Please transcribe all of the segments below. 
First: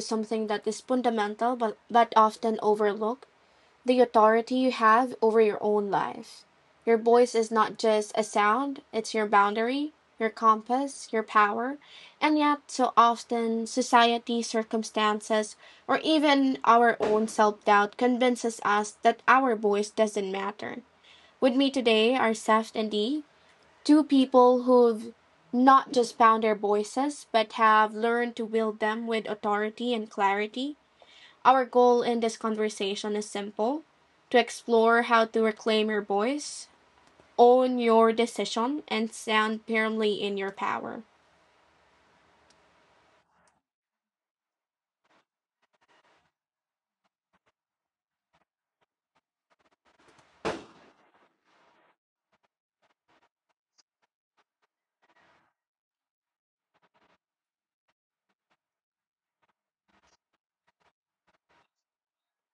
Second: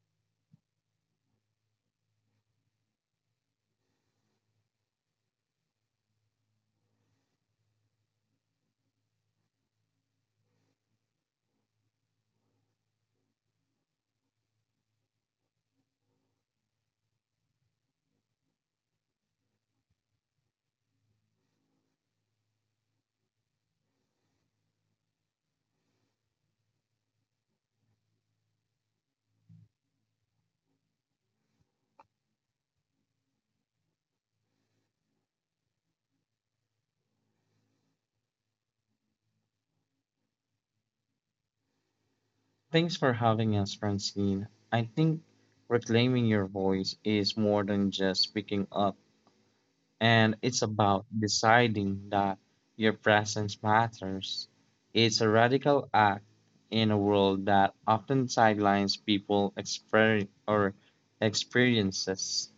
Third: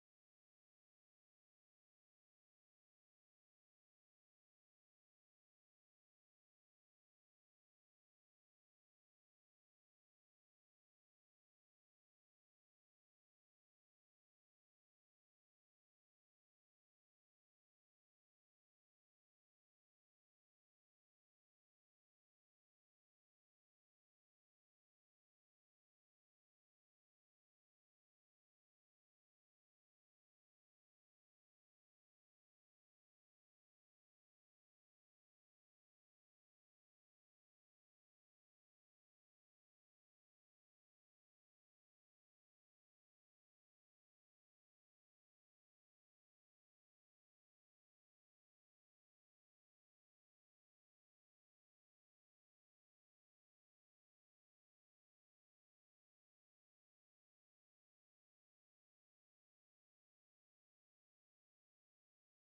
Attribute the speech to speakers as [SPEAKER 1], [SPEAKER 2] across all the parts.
[SPEAKER 1] something that is fundamental but often overlooked the authority you have over your own life. Your voice is not just a sound, it's your boundary, your compass, your power, and yet, so often, society, circumstances, or even our own self doubt convinces us that our voice doesn't matter. With me today are Seth and Dee. Two people who've not just found their voices, but have learned to wield them with authority and clarity. Our goal in this conversation is simple to explore how to reclaim your voice, own your decision, and stand firmly in your power.
[SPEAKER 2] Thanks for having us, Francine. I think reclaiming your voice is more than just speaking up, and it's about deciding that your presence matters. It's a radical act in a world that often sidelines people exper- or experiences,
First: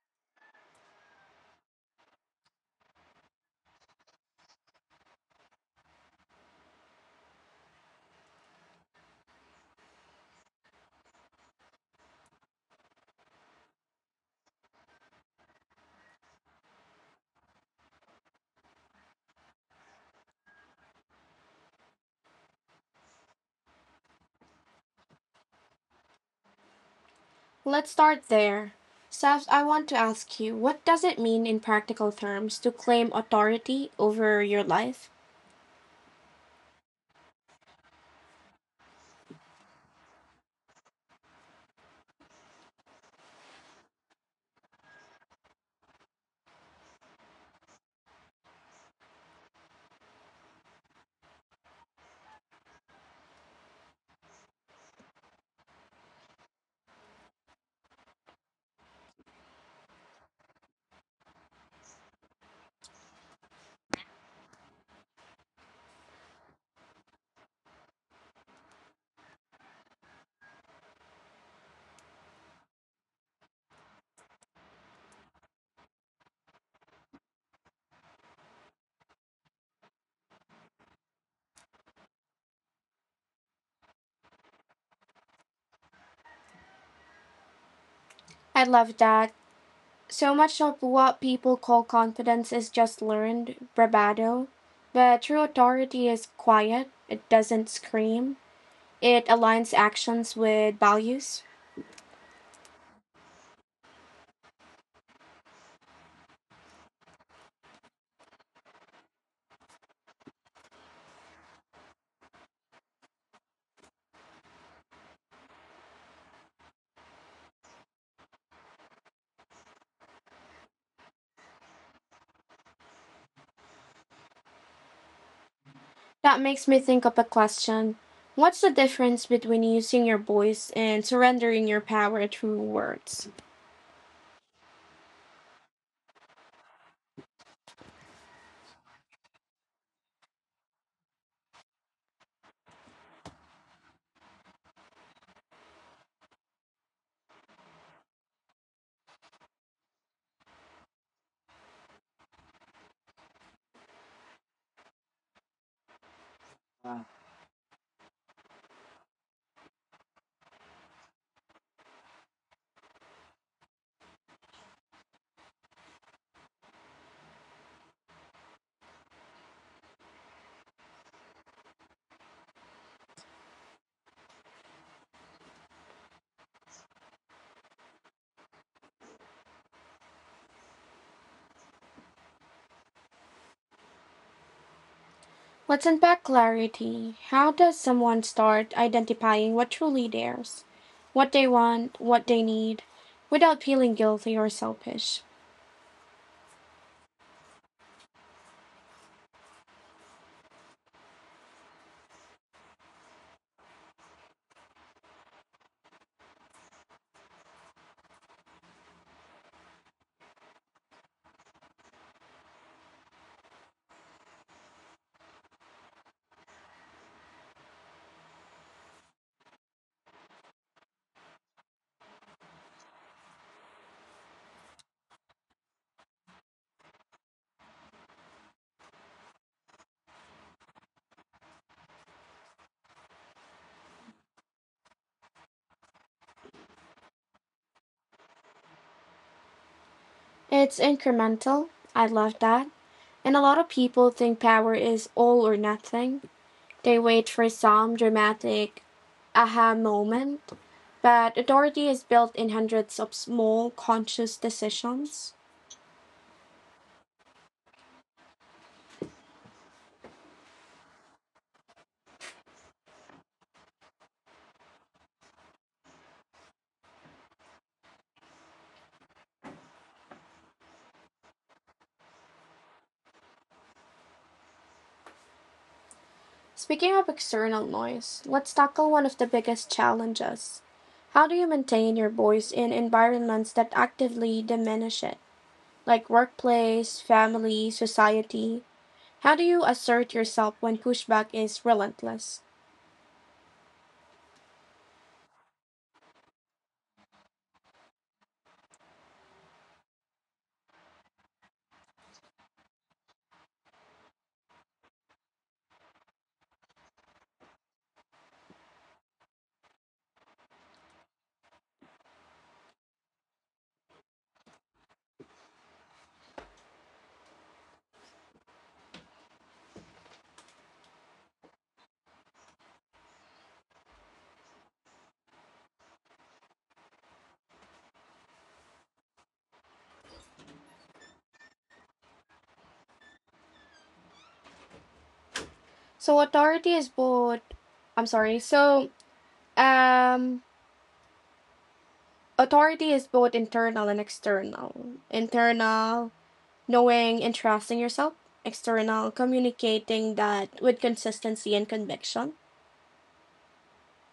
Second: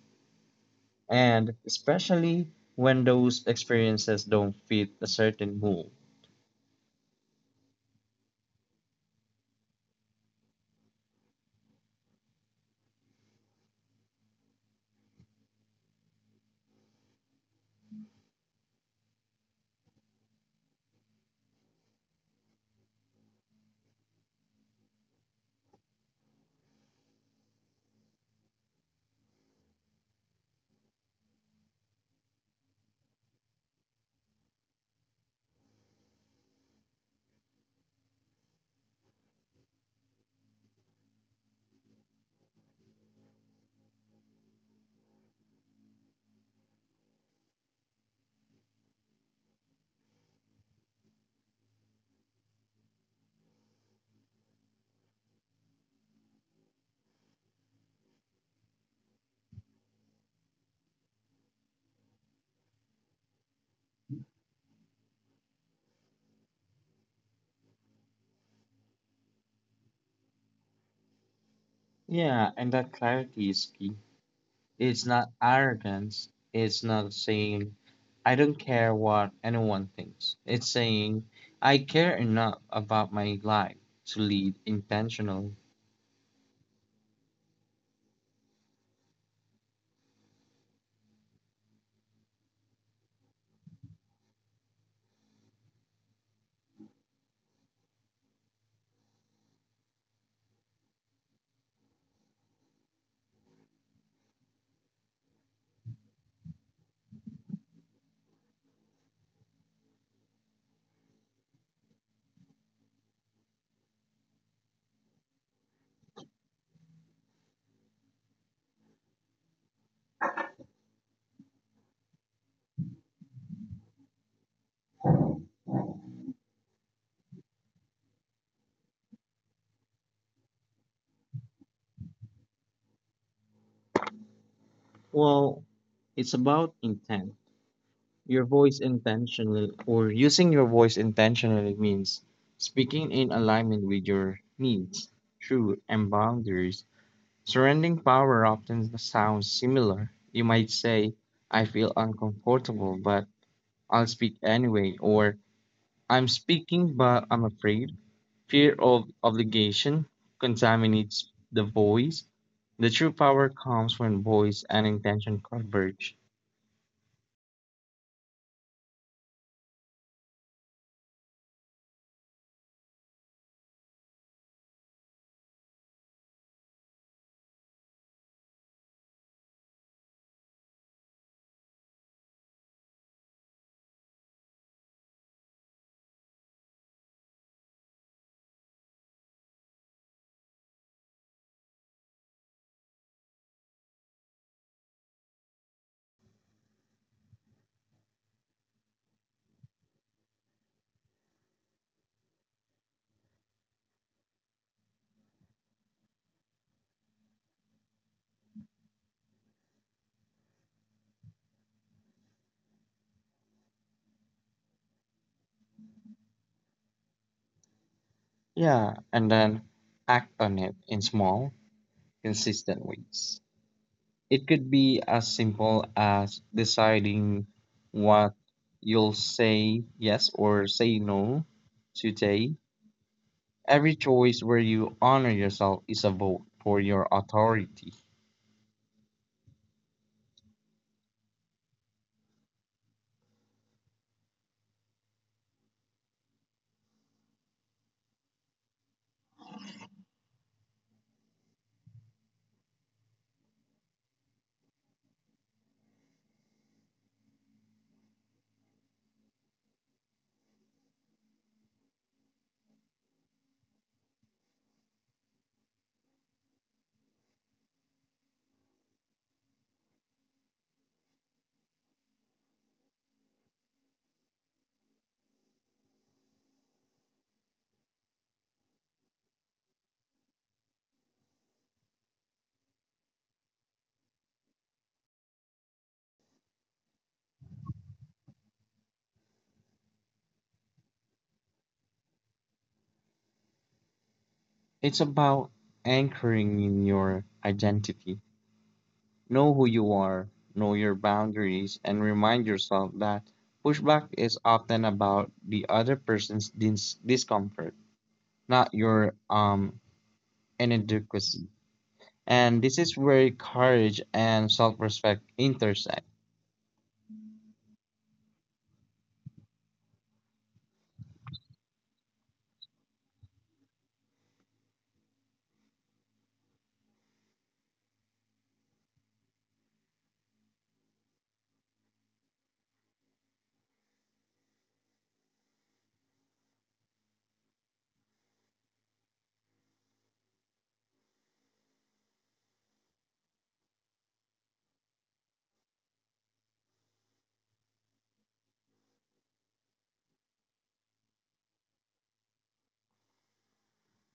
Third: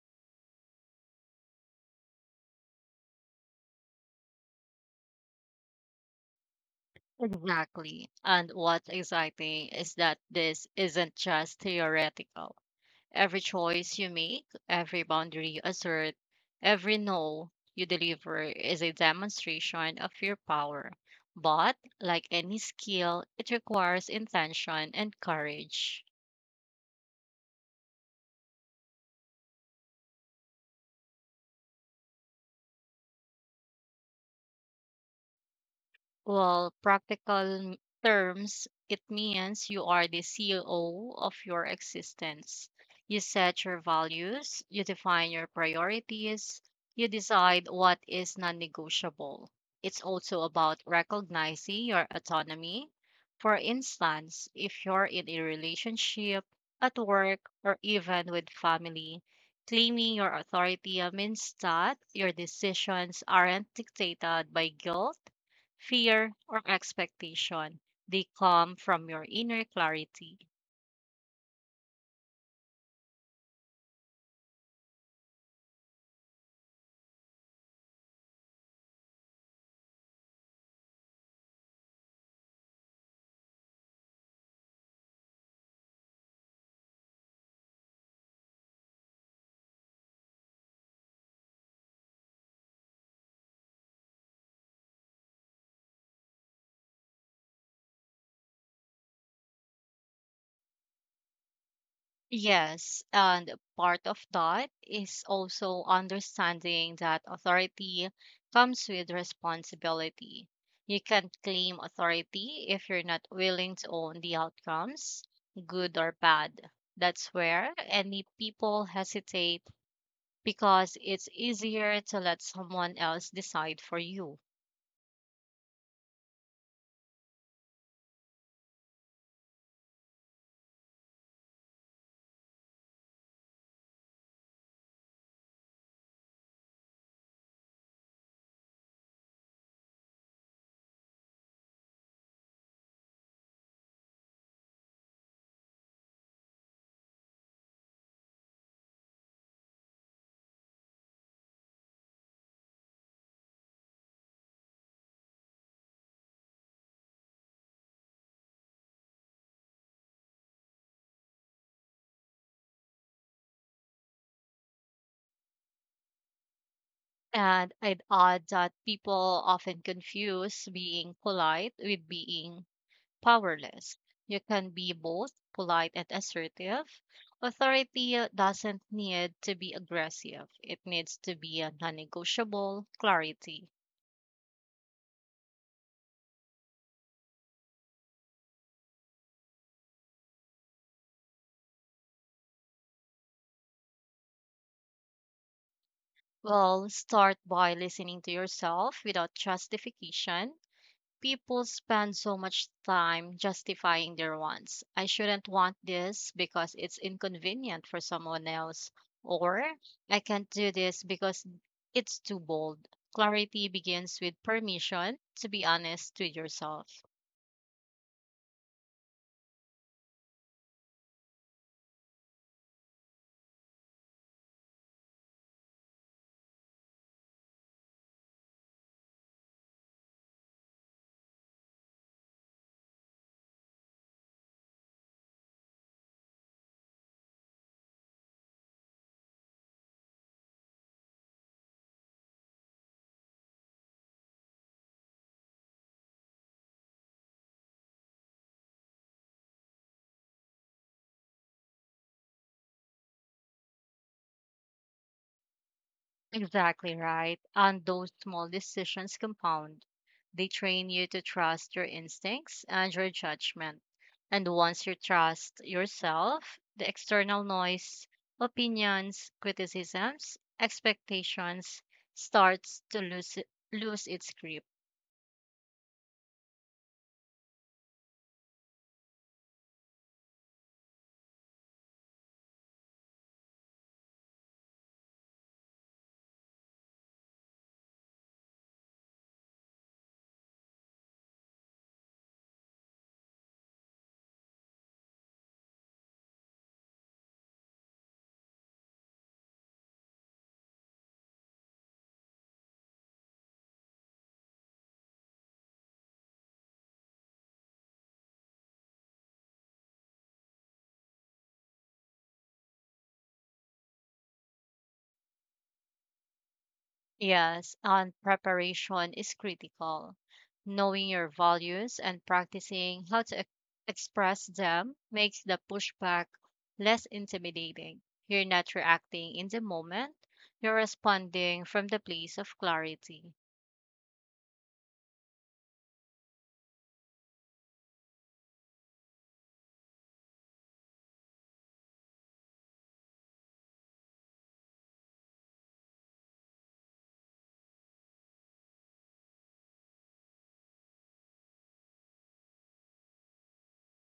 [SPEAKER 2] and especially when those experiences don't fit a certain mold.
[SPEAKER 3] Exactly. And what's exciting is that this isn't just theoretical. Every choice you make, every boundary you assert, every no you deliver is a demonstration of your power. But, like any skill, it requires intention and courage.
[SPEAKER 1] Let's start there. Seth, I want to ask you what does it mean in practical terms to claim authority over your life?
[SPEAKER 3] Well, practical terms, it means you are the CEO of your existence. You set your values, you define your priorities, you decide what is non negotiable. It's also about recognizing your autonomy. For instance, if you're in a relationship, at work, or even with family, claiming your authority means that your decisions aren't dictated by guilt, fear, or expectation. They come from your inner clarity.
[SPEAKER 2] Yeah, and that clarity is key. It's not arrogance. It's not saying, I don't care what anyone thinks. It's saying, I care enough about my life to lead intentionally.
[SPEAKER 1] I love that. So much of what people call confidence is just learned bravado. But true authority is quiet, it doesn't scream, it aligns actions with values.
[SPEAKER 3] Yes, and part of that is also understanding that authority comes with responsibility. You can't claim authority if you're not willing to own the outcomes, good or bad. That's where any people hesitate because it's easier to let someone else decide for you.
[SPEAKER 1] That makes me think of a question what's the difference between using your voice and surrendering your power through words?
[SPEAKER 2] Well, it's about intent. Your voice intentionally, or using your voice intentionally means speaking in alignment with your needs, truth, and boundaries. Surrendering power often sounds similar. You might say, I feel uncomfortable, but I'll speak anyway, or I'm speaking but I'm afraid. Fear of obligation contaminates the voice. The true power comes when voice and intention converge.
[SPEAKER 3] And I'd add that people often confuse being polite with being powerless. You can be both polite and assertive. Authority doesn't need to be aggressive, it needs to be a non negotiable clarity.
[SPEAKER 1] Let's unpack clarity. How does someone start identifying what truly theirs, what they want, what they need, without feeling guilty or selfish?
[SPEAKER 3] Well, start by listening to yourself without justification. People spend so much time justifying their wants. I shouldn't want this because it's inconvenient for someone else. Or I can't do this because it's too bold. Clarity begins with permission to be honest with yourself.
[SPEAKER 2] Yeah, and then act on it in small, consistent ways. It could be as simple as deciding what you'll say yes or say no today. Every choice where you honor yourself is a vote for your authority.
[SPEAKER 1] It's incremental. I love that. And a lot of people think power is all or nothing. They wait for some dramatic aha moment. But authority is built in hundreds of small conscious decisions.
[SPEAKER 3] Exactly right. And those small decisions compound. They train you to trust your instincts and your judgment. And once you trust yourself, the external noise, opinions, criticisms, expectations starts to lose its grip.
[SPEAKER 1] Speaking of external noise, let's tackle one of the biggest challenges. How do you maintain your voice in environments that actively diminish it, like workplace, family, society? How do you assert yourself when pushback is relentless?
[SPEAKER 2] It's about anchoring in your identity. Know who you are, know your boundaries, and remind yourself that pushback is often about the other person's discomfort, not your inadequacy. And this is where courage and self respect intersect.
[SPEAKER 3] Yes, and preparation is critical. Knowing your values and practicing how to express them makes the pushback less intimidating. You're not reacting in the moment, you're responding from the place of clarity.
[SPEAKER 1] So authority is both I'm sorry. So um authority is both internal and external. Internal knowing and trusting yourself. External communicating that with consistency and conviction.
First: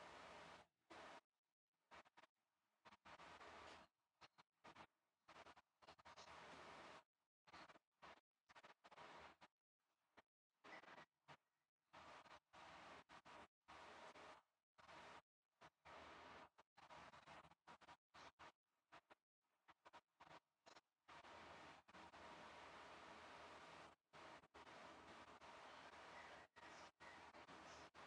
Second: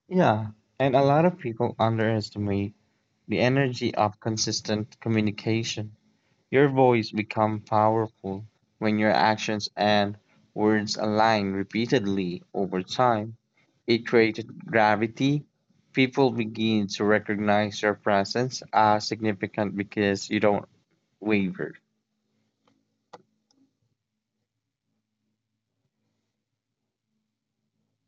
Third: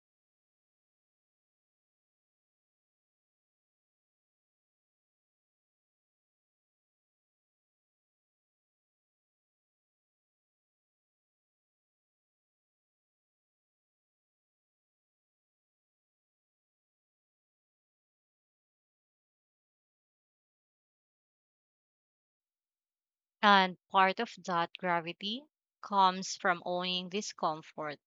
[SPEAKER 2] Yeah, and a lot of people underestimate the energy of consistent communication. Your voice becomes powerful when your actions and words align repeatedly over time. It creates gravity. People begin to recognize your presence as significant because you don't waver.
[SPEAKER 3] And part of that gravity comes from owning discomfort.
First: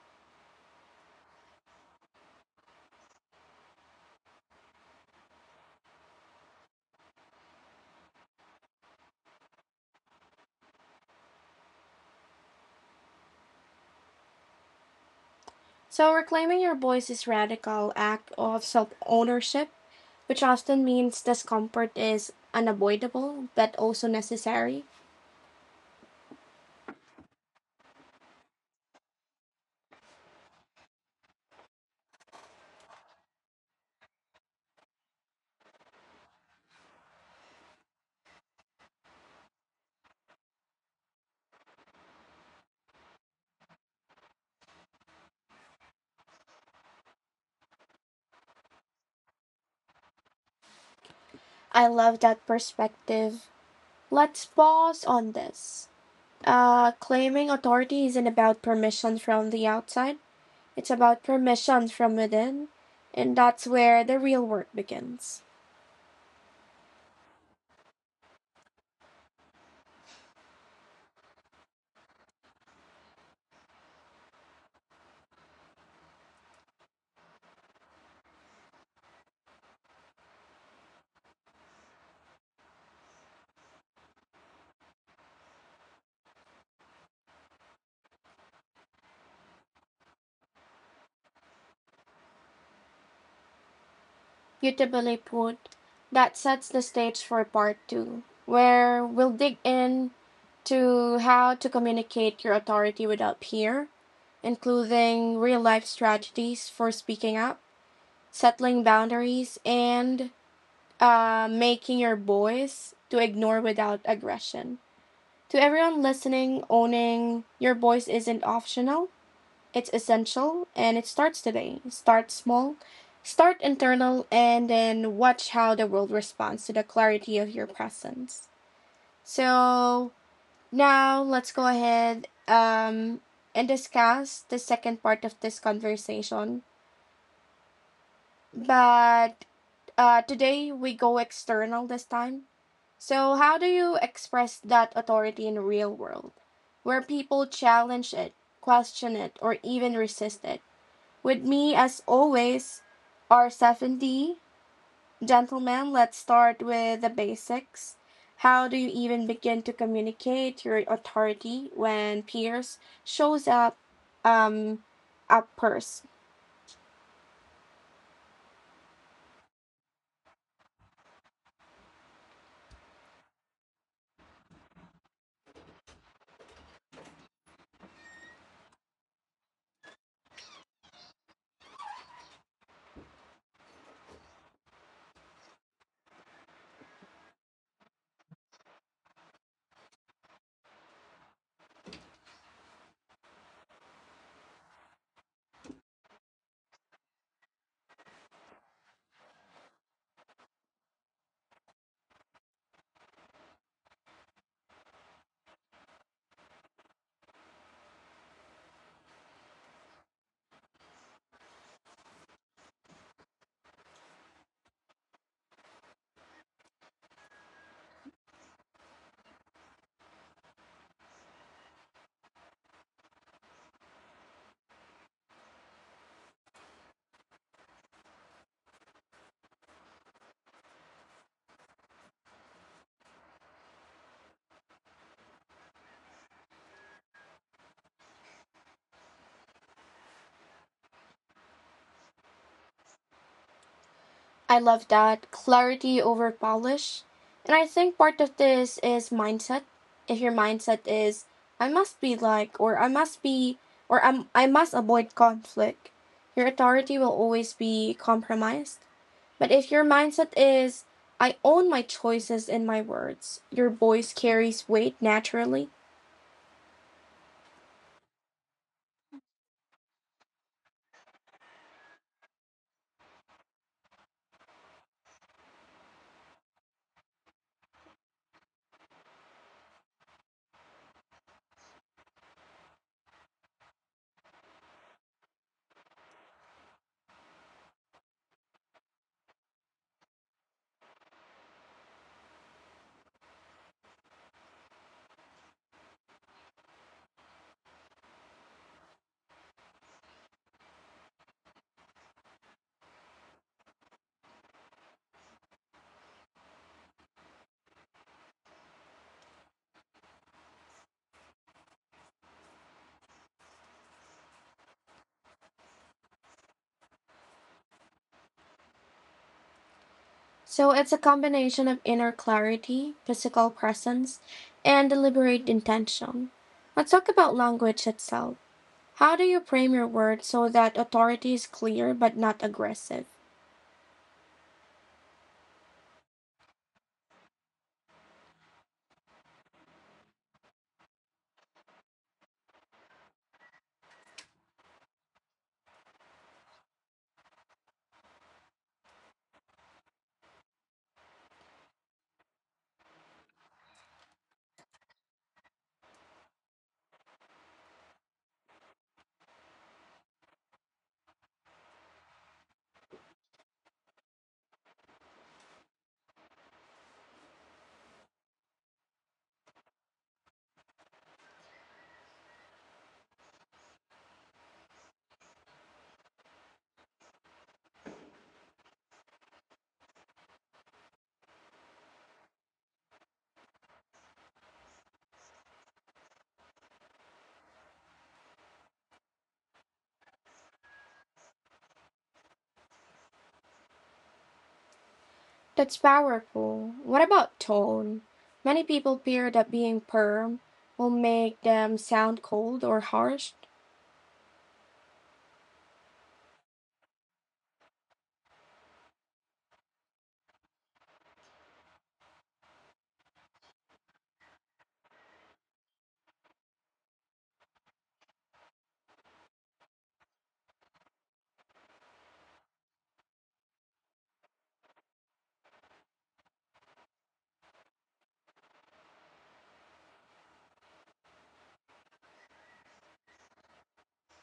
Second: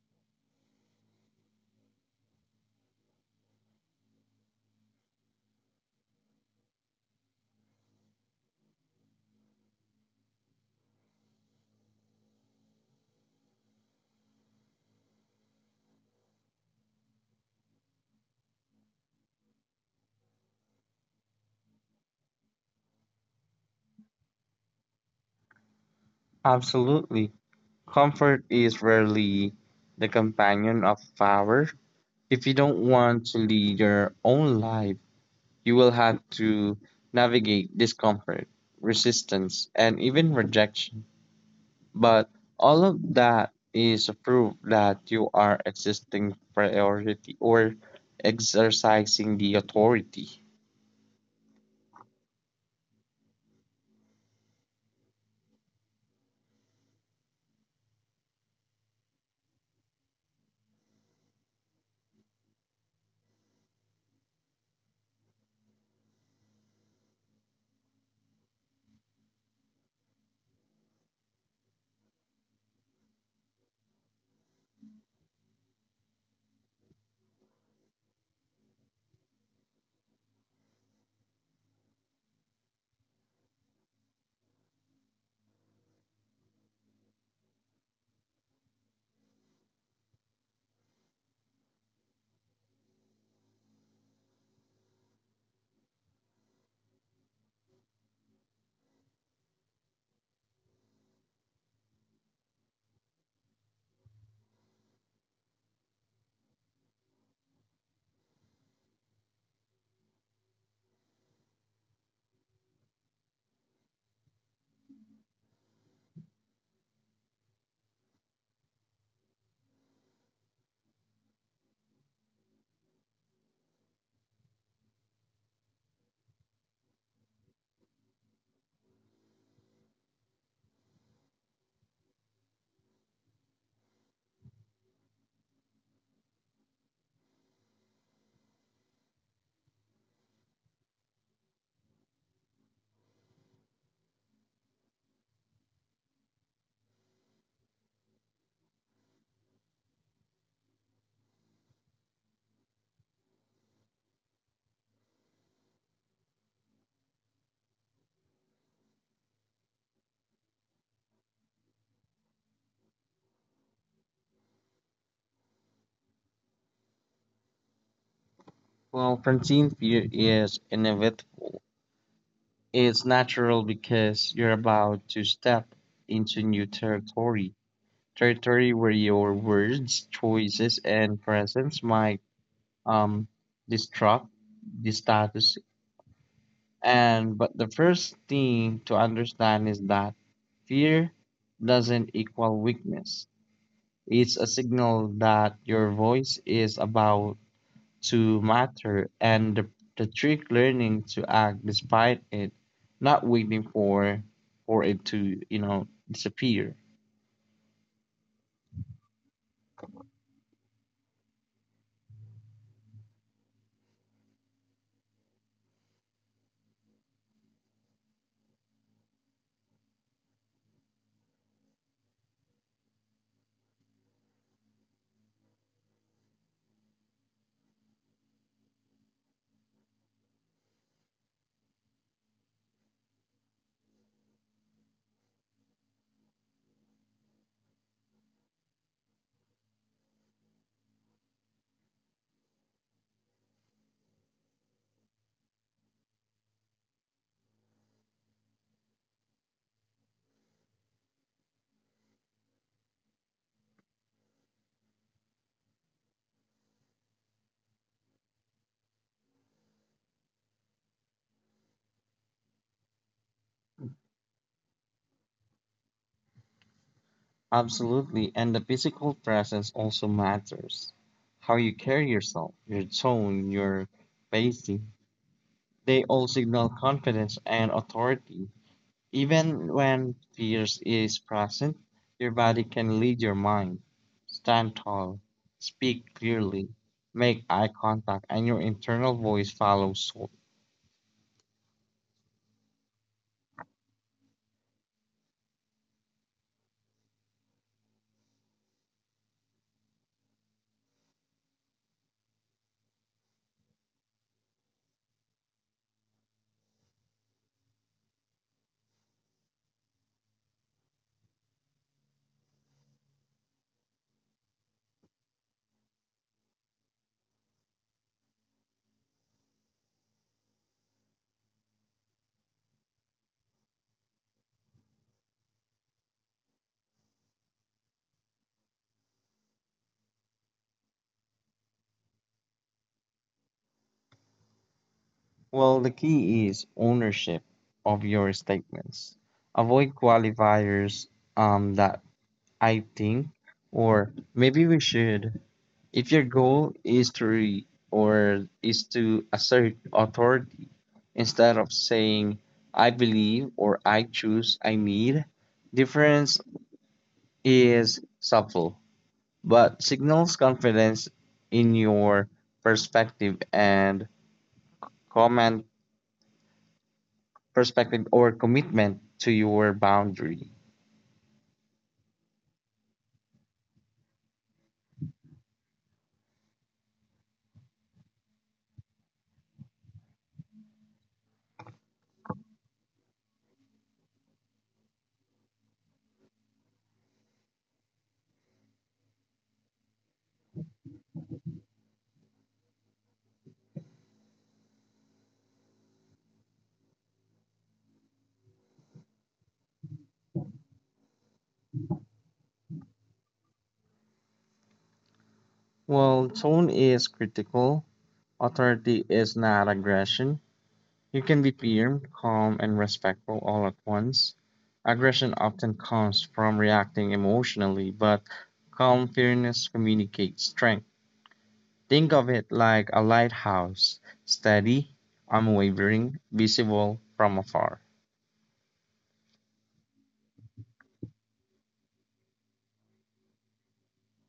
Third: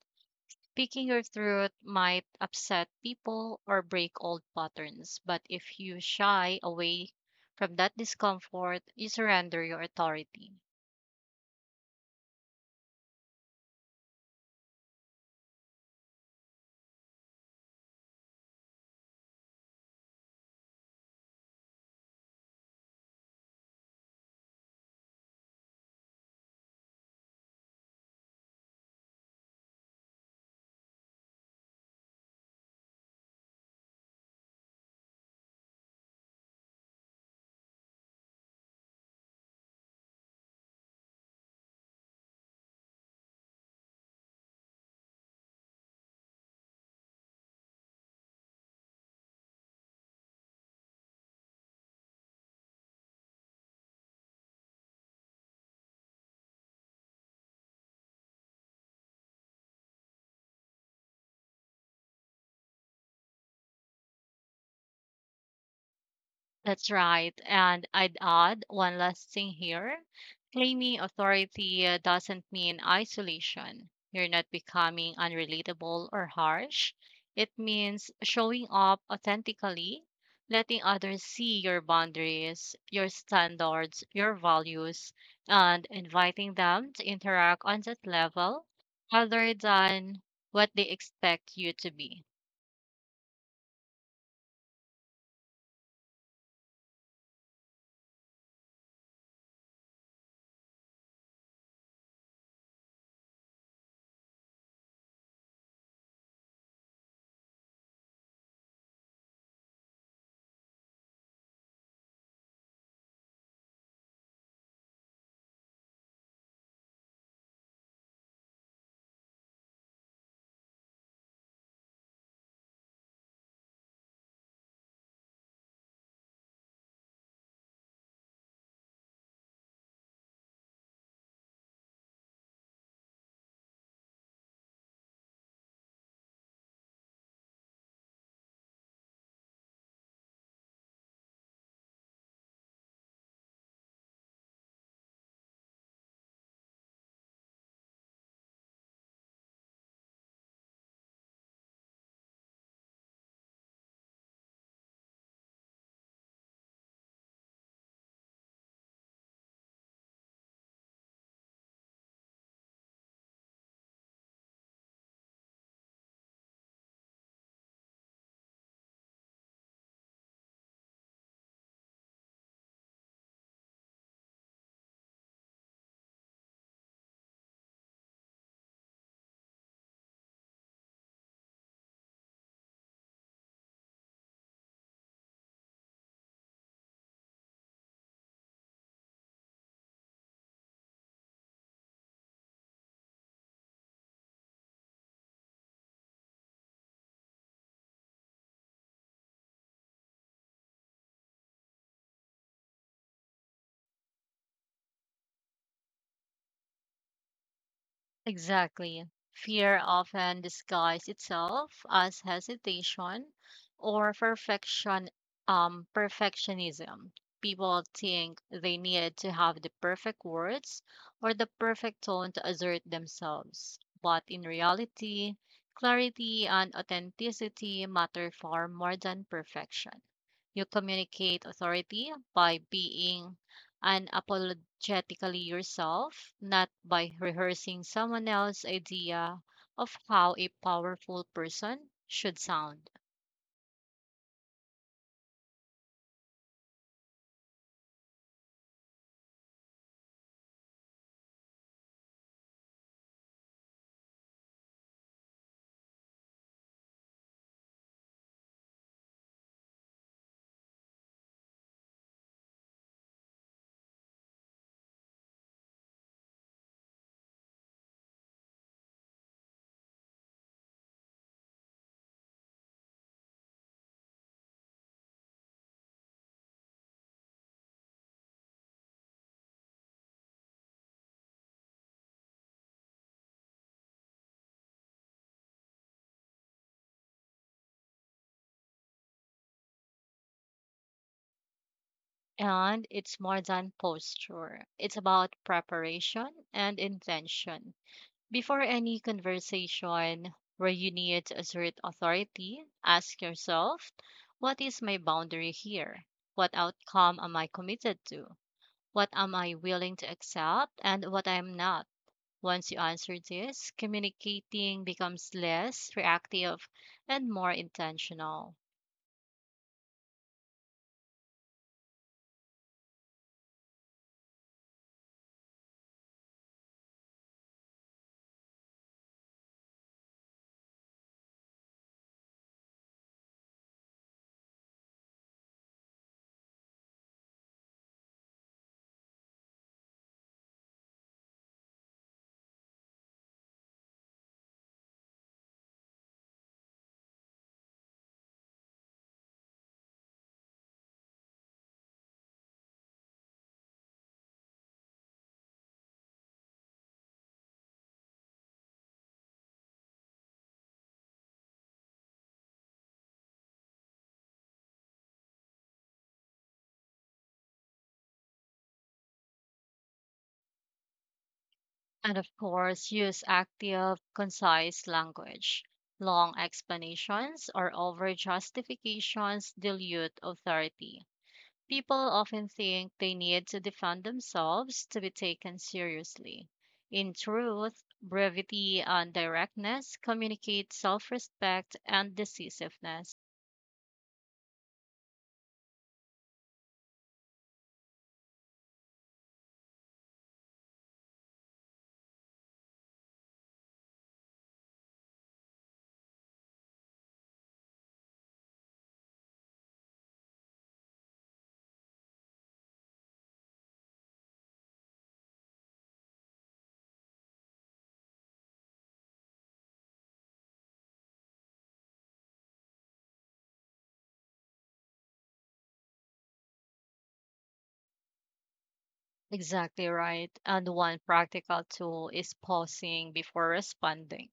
[SPEAKER 3] Picking your throat might upset people or break old patterns, but if you shy away from that discomfort, you surrender your authority.
[SPEAKER 1] So reclaiming your voice is a radical act of self-ownership, which often means discomfort is unavoidable but also necessary.
[SPEAKER 2] Absolutely. Comfort is rarely the companion of power. If you don't want to lead your own life, you will have to navigate discomfort, resistance, and even rejection. But all of that is a proof that you are existing priority or exercising the authority.
[SPEAKER 1] I love that perspective. Let's pause on this. Claiming authority isn't about permission from the outside, it's about permission from within, and that's where the real work begins.
[SPEAKER 3] That's right. And I'd add one last thing here. Claiming authority doesn't mean isolation. You're not becoming unrelatable or harsh. It means showing up authentically, letting others see your boundaries, your standards, your values, and inviting them to interact on that level other than what they expect you to be.
[SPEAKER 1] Beautifully put, that sets the stage for part two, where we'll dig in to how to communicate your authority without fear, including real life strategies for speaking up, settling boundaries, and making your voice to ignore without aggression. To everyone listening, owning your voice isn't optional, it's essential, and it starts today. Start small, start internal, and then watch how the world responds to the clarity of your presence. So, now let's go ahead and discuss the second part of this conversation. But today we go external this time. So how do you express that authority in the real world, where people challenge it, question it, or even resist it? With me, as always, are 70 gentlemen. Let's start with the basics. How do you even begin to communicate your authority when peers shows up um, a purse?
[SPEAKER 2] Well, Francine, fear is inevitable. It's natural because you're about to step into new territory, territory where your words, choices, and presence might um disrupt the status. And but the first thing to understand is that fear doesn't equal weakness. It's a signal that your voice is about to matter, and the trick learning to act despite it, not waiting for it to, disappear.
[SPEAKER 3] Exactly. Fear often disguises itself as hesitation or perfectionism. People think they need to have the perfect words or the perfect tone to assert themselves. But in reality, clarity and authenticity matter far more than perfection. You communicate authority by being unapologetically yourself, not by rehearsing someone else's idea of how a powerful person should sound.
[SPEAKER 1] I love that clarity over polish. And I think part of this is mindset. If your mindset is I must be like or I must be or I must avoid conflict, your authority will always be compromised. But if your mindset is I own my choices and my words, your voice carries weight naturally.
[SPEAKER 2] Absolutely, and the physical presence also matters. How you carry yourself, your tone, your pacing, they all signal confidence and authority. Even when fear is present, your body can lead your mind. Stand tall, speak clearly, make eye contact, and your internal voice follows suit.
[SPEAKER 3] And it's more than posture, it's about preparation and intention. Before any conversation where you need to assert authority, ask yourself, what is my boundary here? What outcome am I committed to? What am I willing to accept and what I am not? Once you answer this, communicating becomes less reactive and more intentional.
[SPEAKER 1] So it's a combination of inner clarity, physical presence, and deliberate intention. Let's talk about language itself. How do you frame your words so that authority is clear but not aggressive?
[SPEAKER 2] Well, the key is ownership of your statements. Avoid qualifiers, that I think or maybe we should. If your goal is to re- or is to assert authority, instead of saying I believe or I choose I need. Difference is subtle, but signals confidence in your perspective and command perspective or commitment to your boundary.
[SPEAKER 3] And of course, use active, concise language. Long explanations or over justifications dilute authority. People often think they need to defend themselves to be taken seriously. In truth, brevity and directness communicate self respect and decisiveness.
[SPEAKER 1] That's powerful. What about tone? Many people fear that being firm will make them sound cold or harsh.
[SPEAKER 2] Well, tone is critical. Authority is not aggression. You can be firm, calm, and respectful all at once. Aggression often comes from reacting emotionally, but calm fairness communicates strength. Think of it like a lighthouse, steady, unwavering, visible from afar.
[SPEAKER 3] Exactly right. And one practical tool is pausing before responding.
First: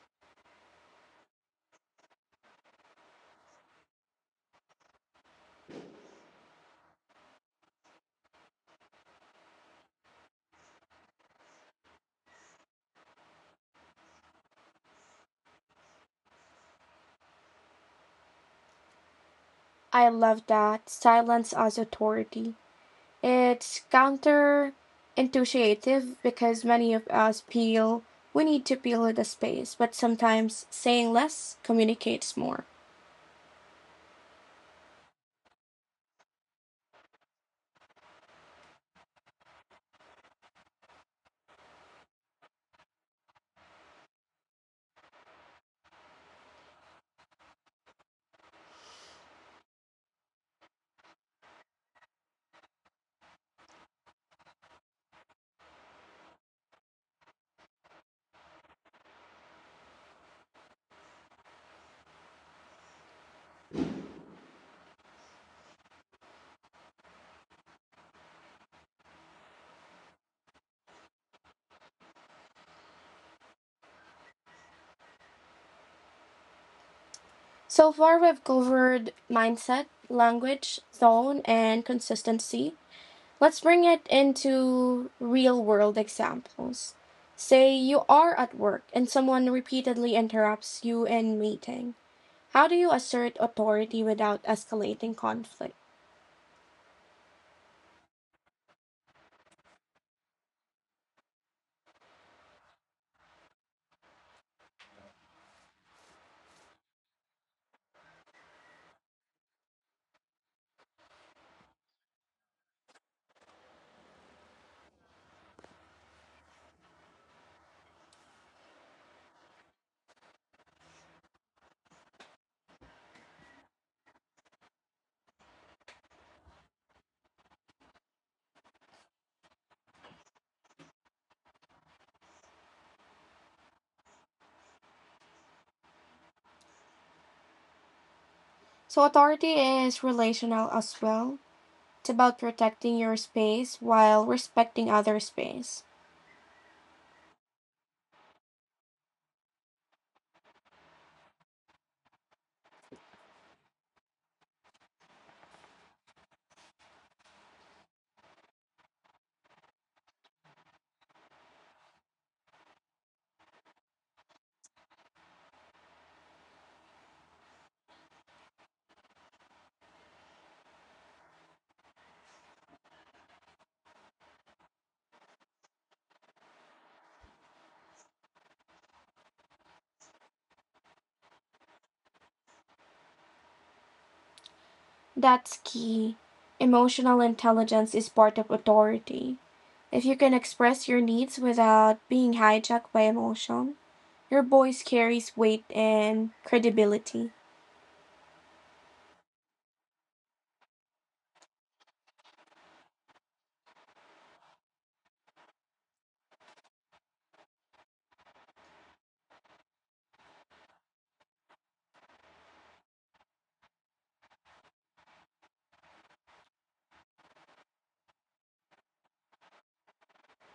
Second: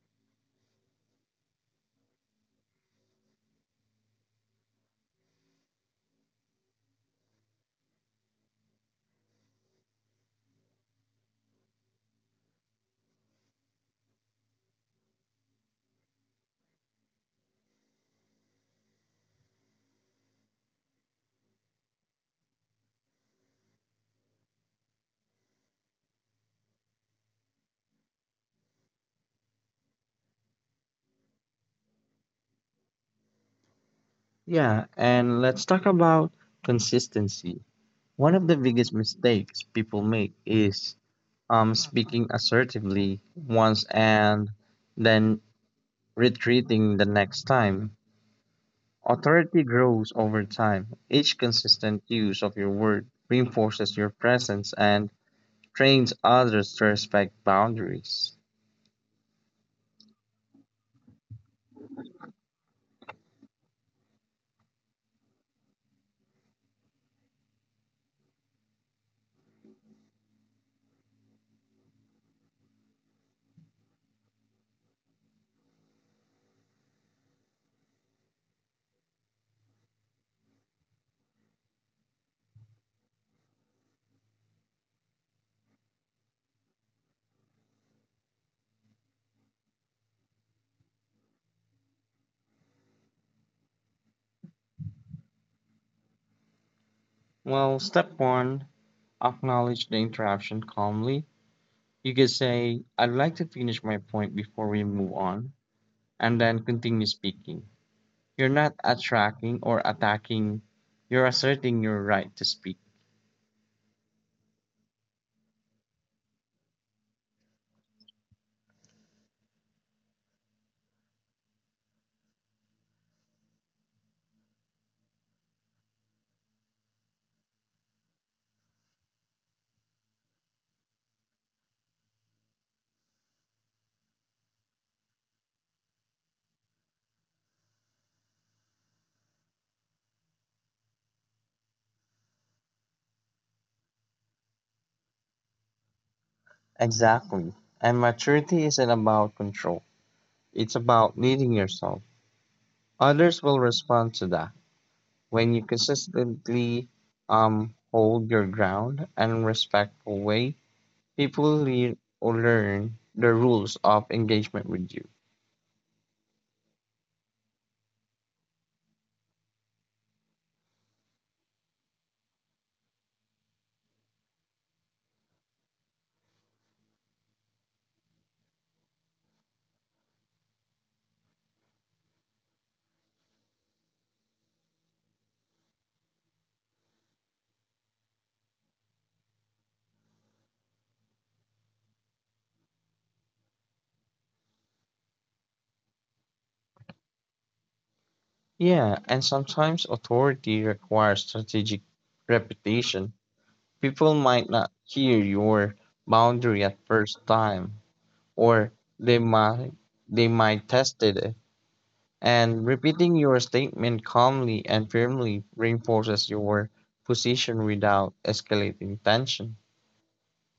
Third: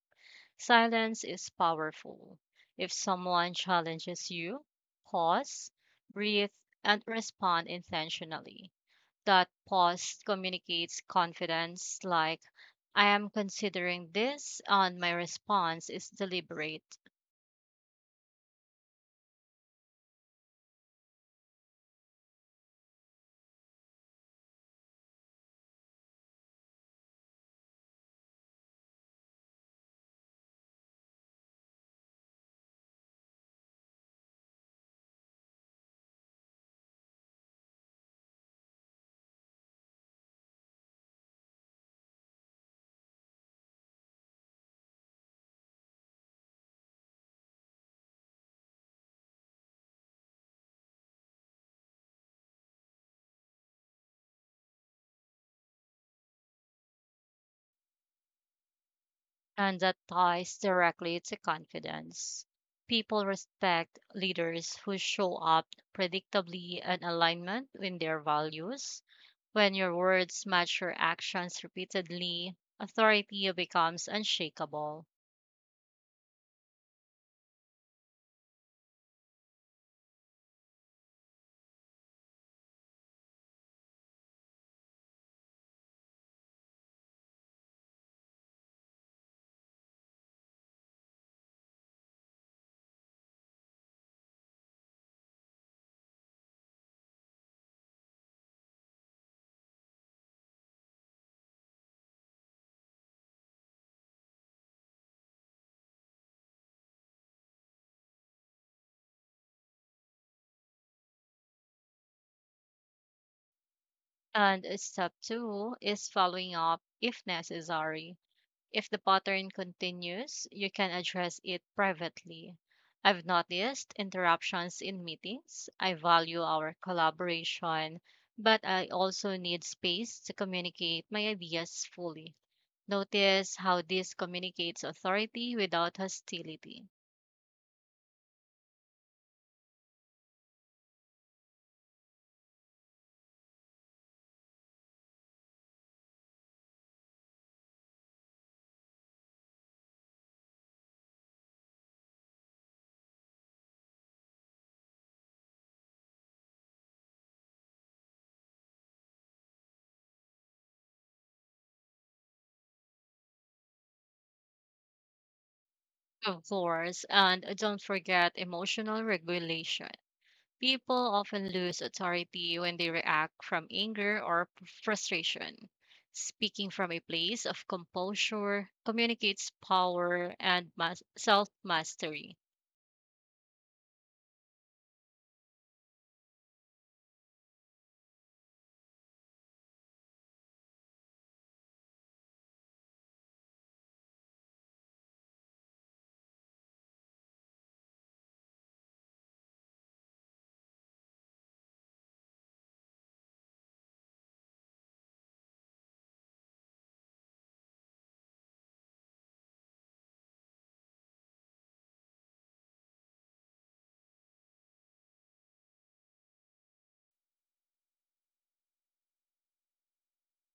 [SPEAKER 3] Silence is powerful. If someone challenges you, pause, breathe, and respond intentionally. That pause communicates confidence, like, I am considering this, and my response is deliberate.
[SPEAKER 1] I love that. Silence as authority. It's counterintuitive because many of us feel we need to fill the space, but sometimes saying less communicates more.
[SPEAKER 2] Yeah, and let's talk about consistency. One of the biggest mistakes people make is speaking assertively once and then retreating the next time. Authority grows over time. Each consistent use of your word reinforces your presence and trains others to respect boundaries.
[SPEAKER 3] And that ties directly to confidence. People respect leaders who show up predictably and alignment with their values. When your words match your actions repeatedly, authority becomes unshakable.
[SPEAKER 1] So far, we've covered mindset, language, tone, and consistency. Let's bring it into real world examples. Say you are at work and someone repeatedly interrupts you in meeting. How do you assert authority without escalating conflict?
[SPEAKER 2] Well, step one, acknowledge the interruption calmly. You can say, I'd like to finish my point before we move on, and then continue speaking. You're not attracting or attacking, you're asserting your right to speak.
[SPEAKER 3] And step two is following up if necessary. If the pattern continues, you can address it privately. I've noticed interruptions in meetings. I value our collaboration, but I also need space to communicate my ideas fully. Notice how this communicates authority without hostility.
[SPEAKER 1] So, authority is relational as well. It's about protecting your space while respecting other space.
[SPEAKER 2] Exactly. And maturity isn't about control, it's about leading yourself. Others will respond to that. When you consistently, hold your ground and respectful way, people learn the rules of engagement with you.
[SPEAKER 3] Of course, and don't forget emotional regulation. People often lose authority when they react from anger or frustration. Speaking from a place of composure communicates power and self mastery.
[SPEAKER 1] That's key. Emotional intelligence is part of authority. If you can express your needs without being hijacked by emotion, your voice carries weight and credibility.
[SPEAKER 2] Yeah, and sometimes authority requires strategic repetition. People might not hear your boundary at first time, or they might they might test it. And repeating your statement calmly and firmly reinforces your position without escalating tension.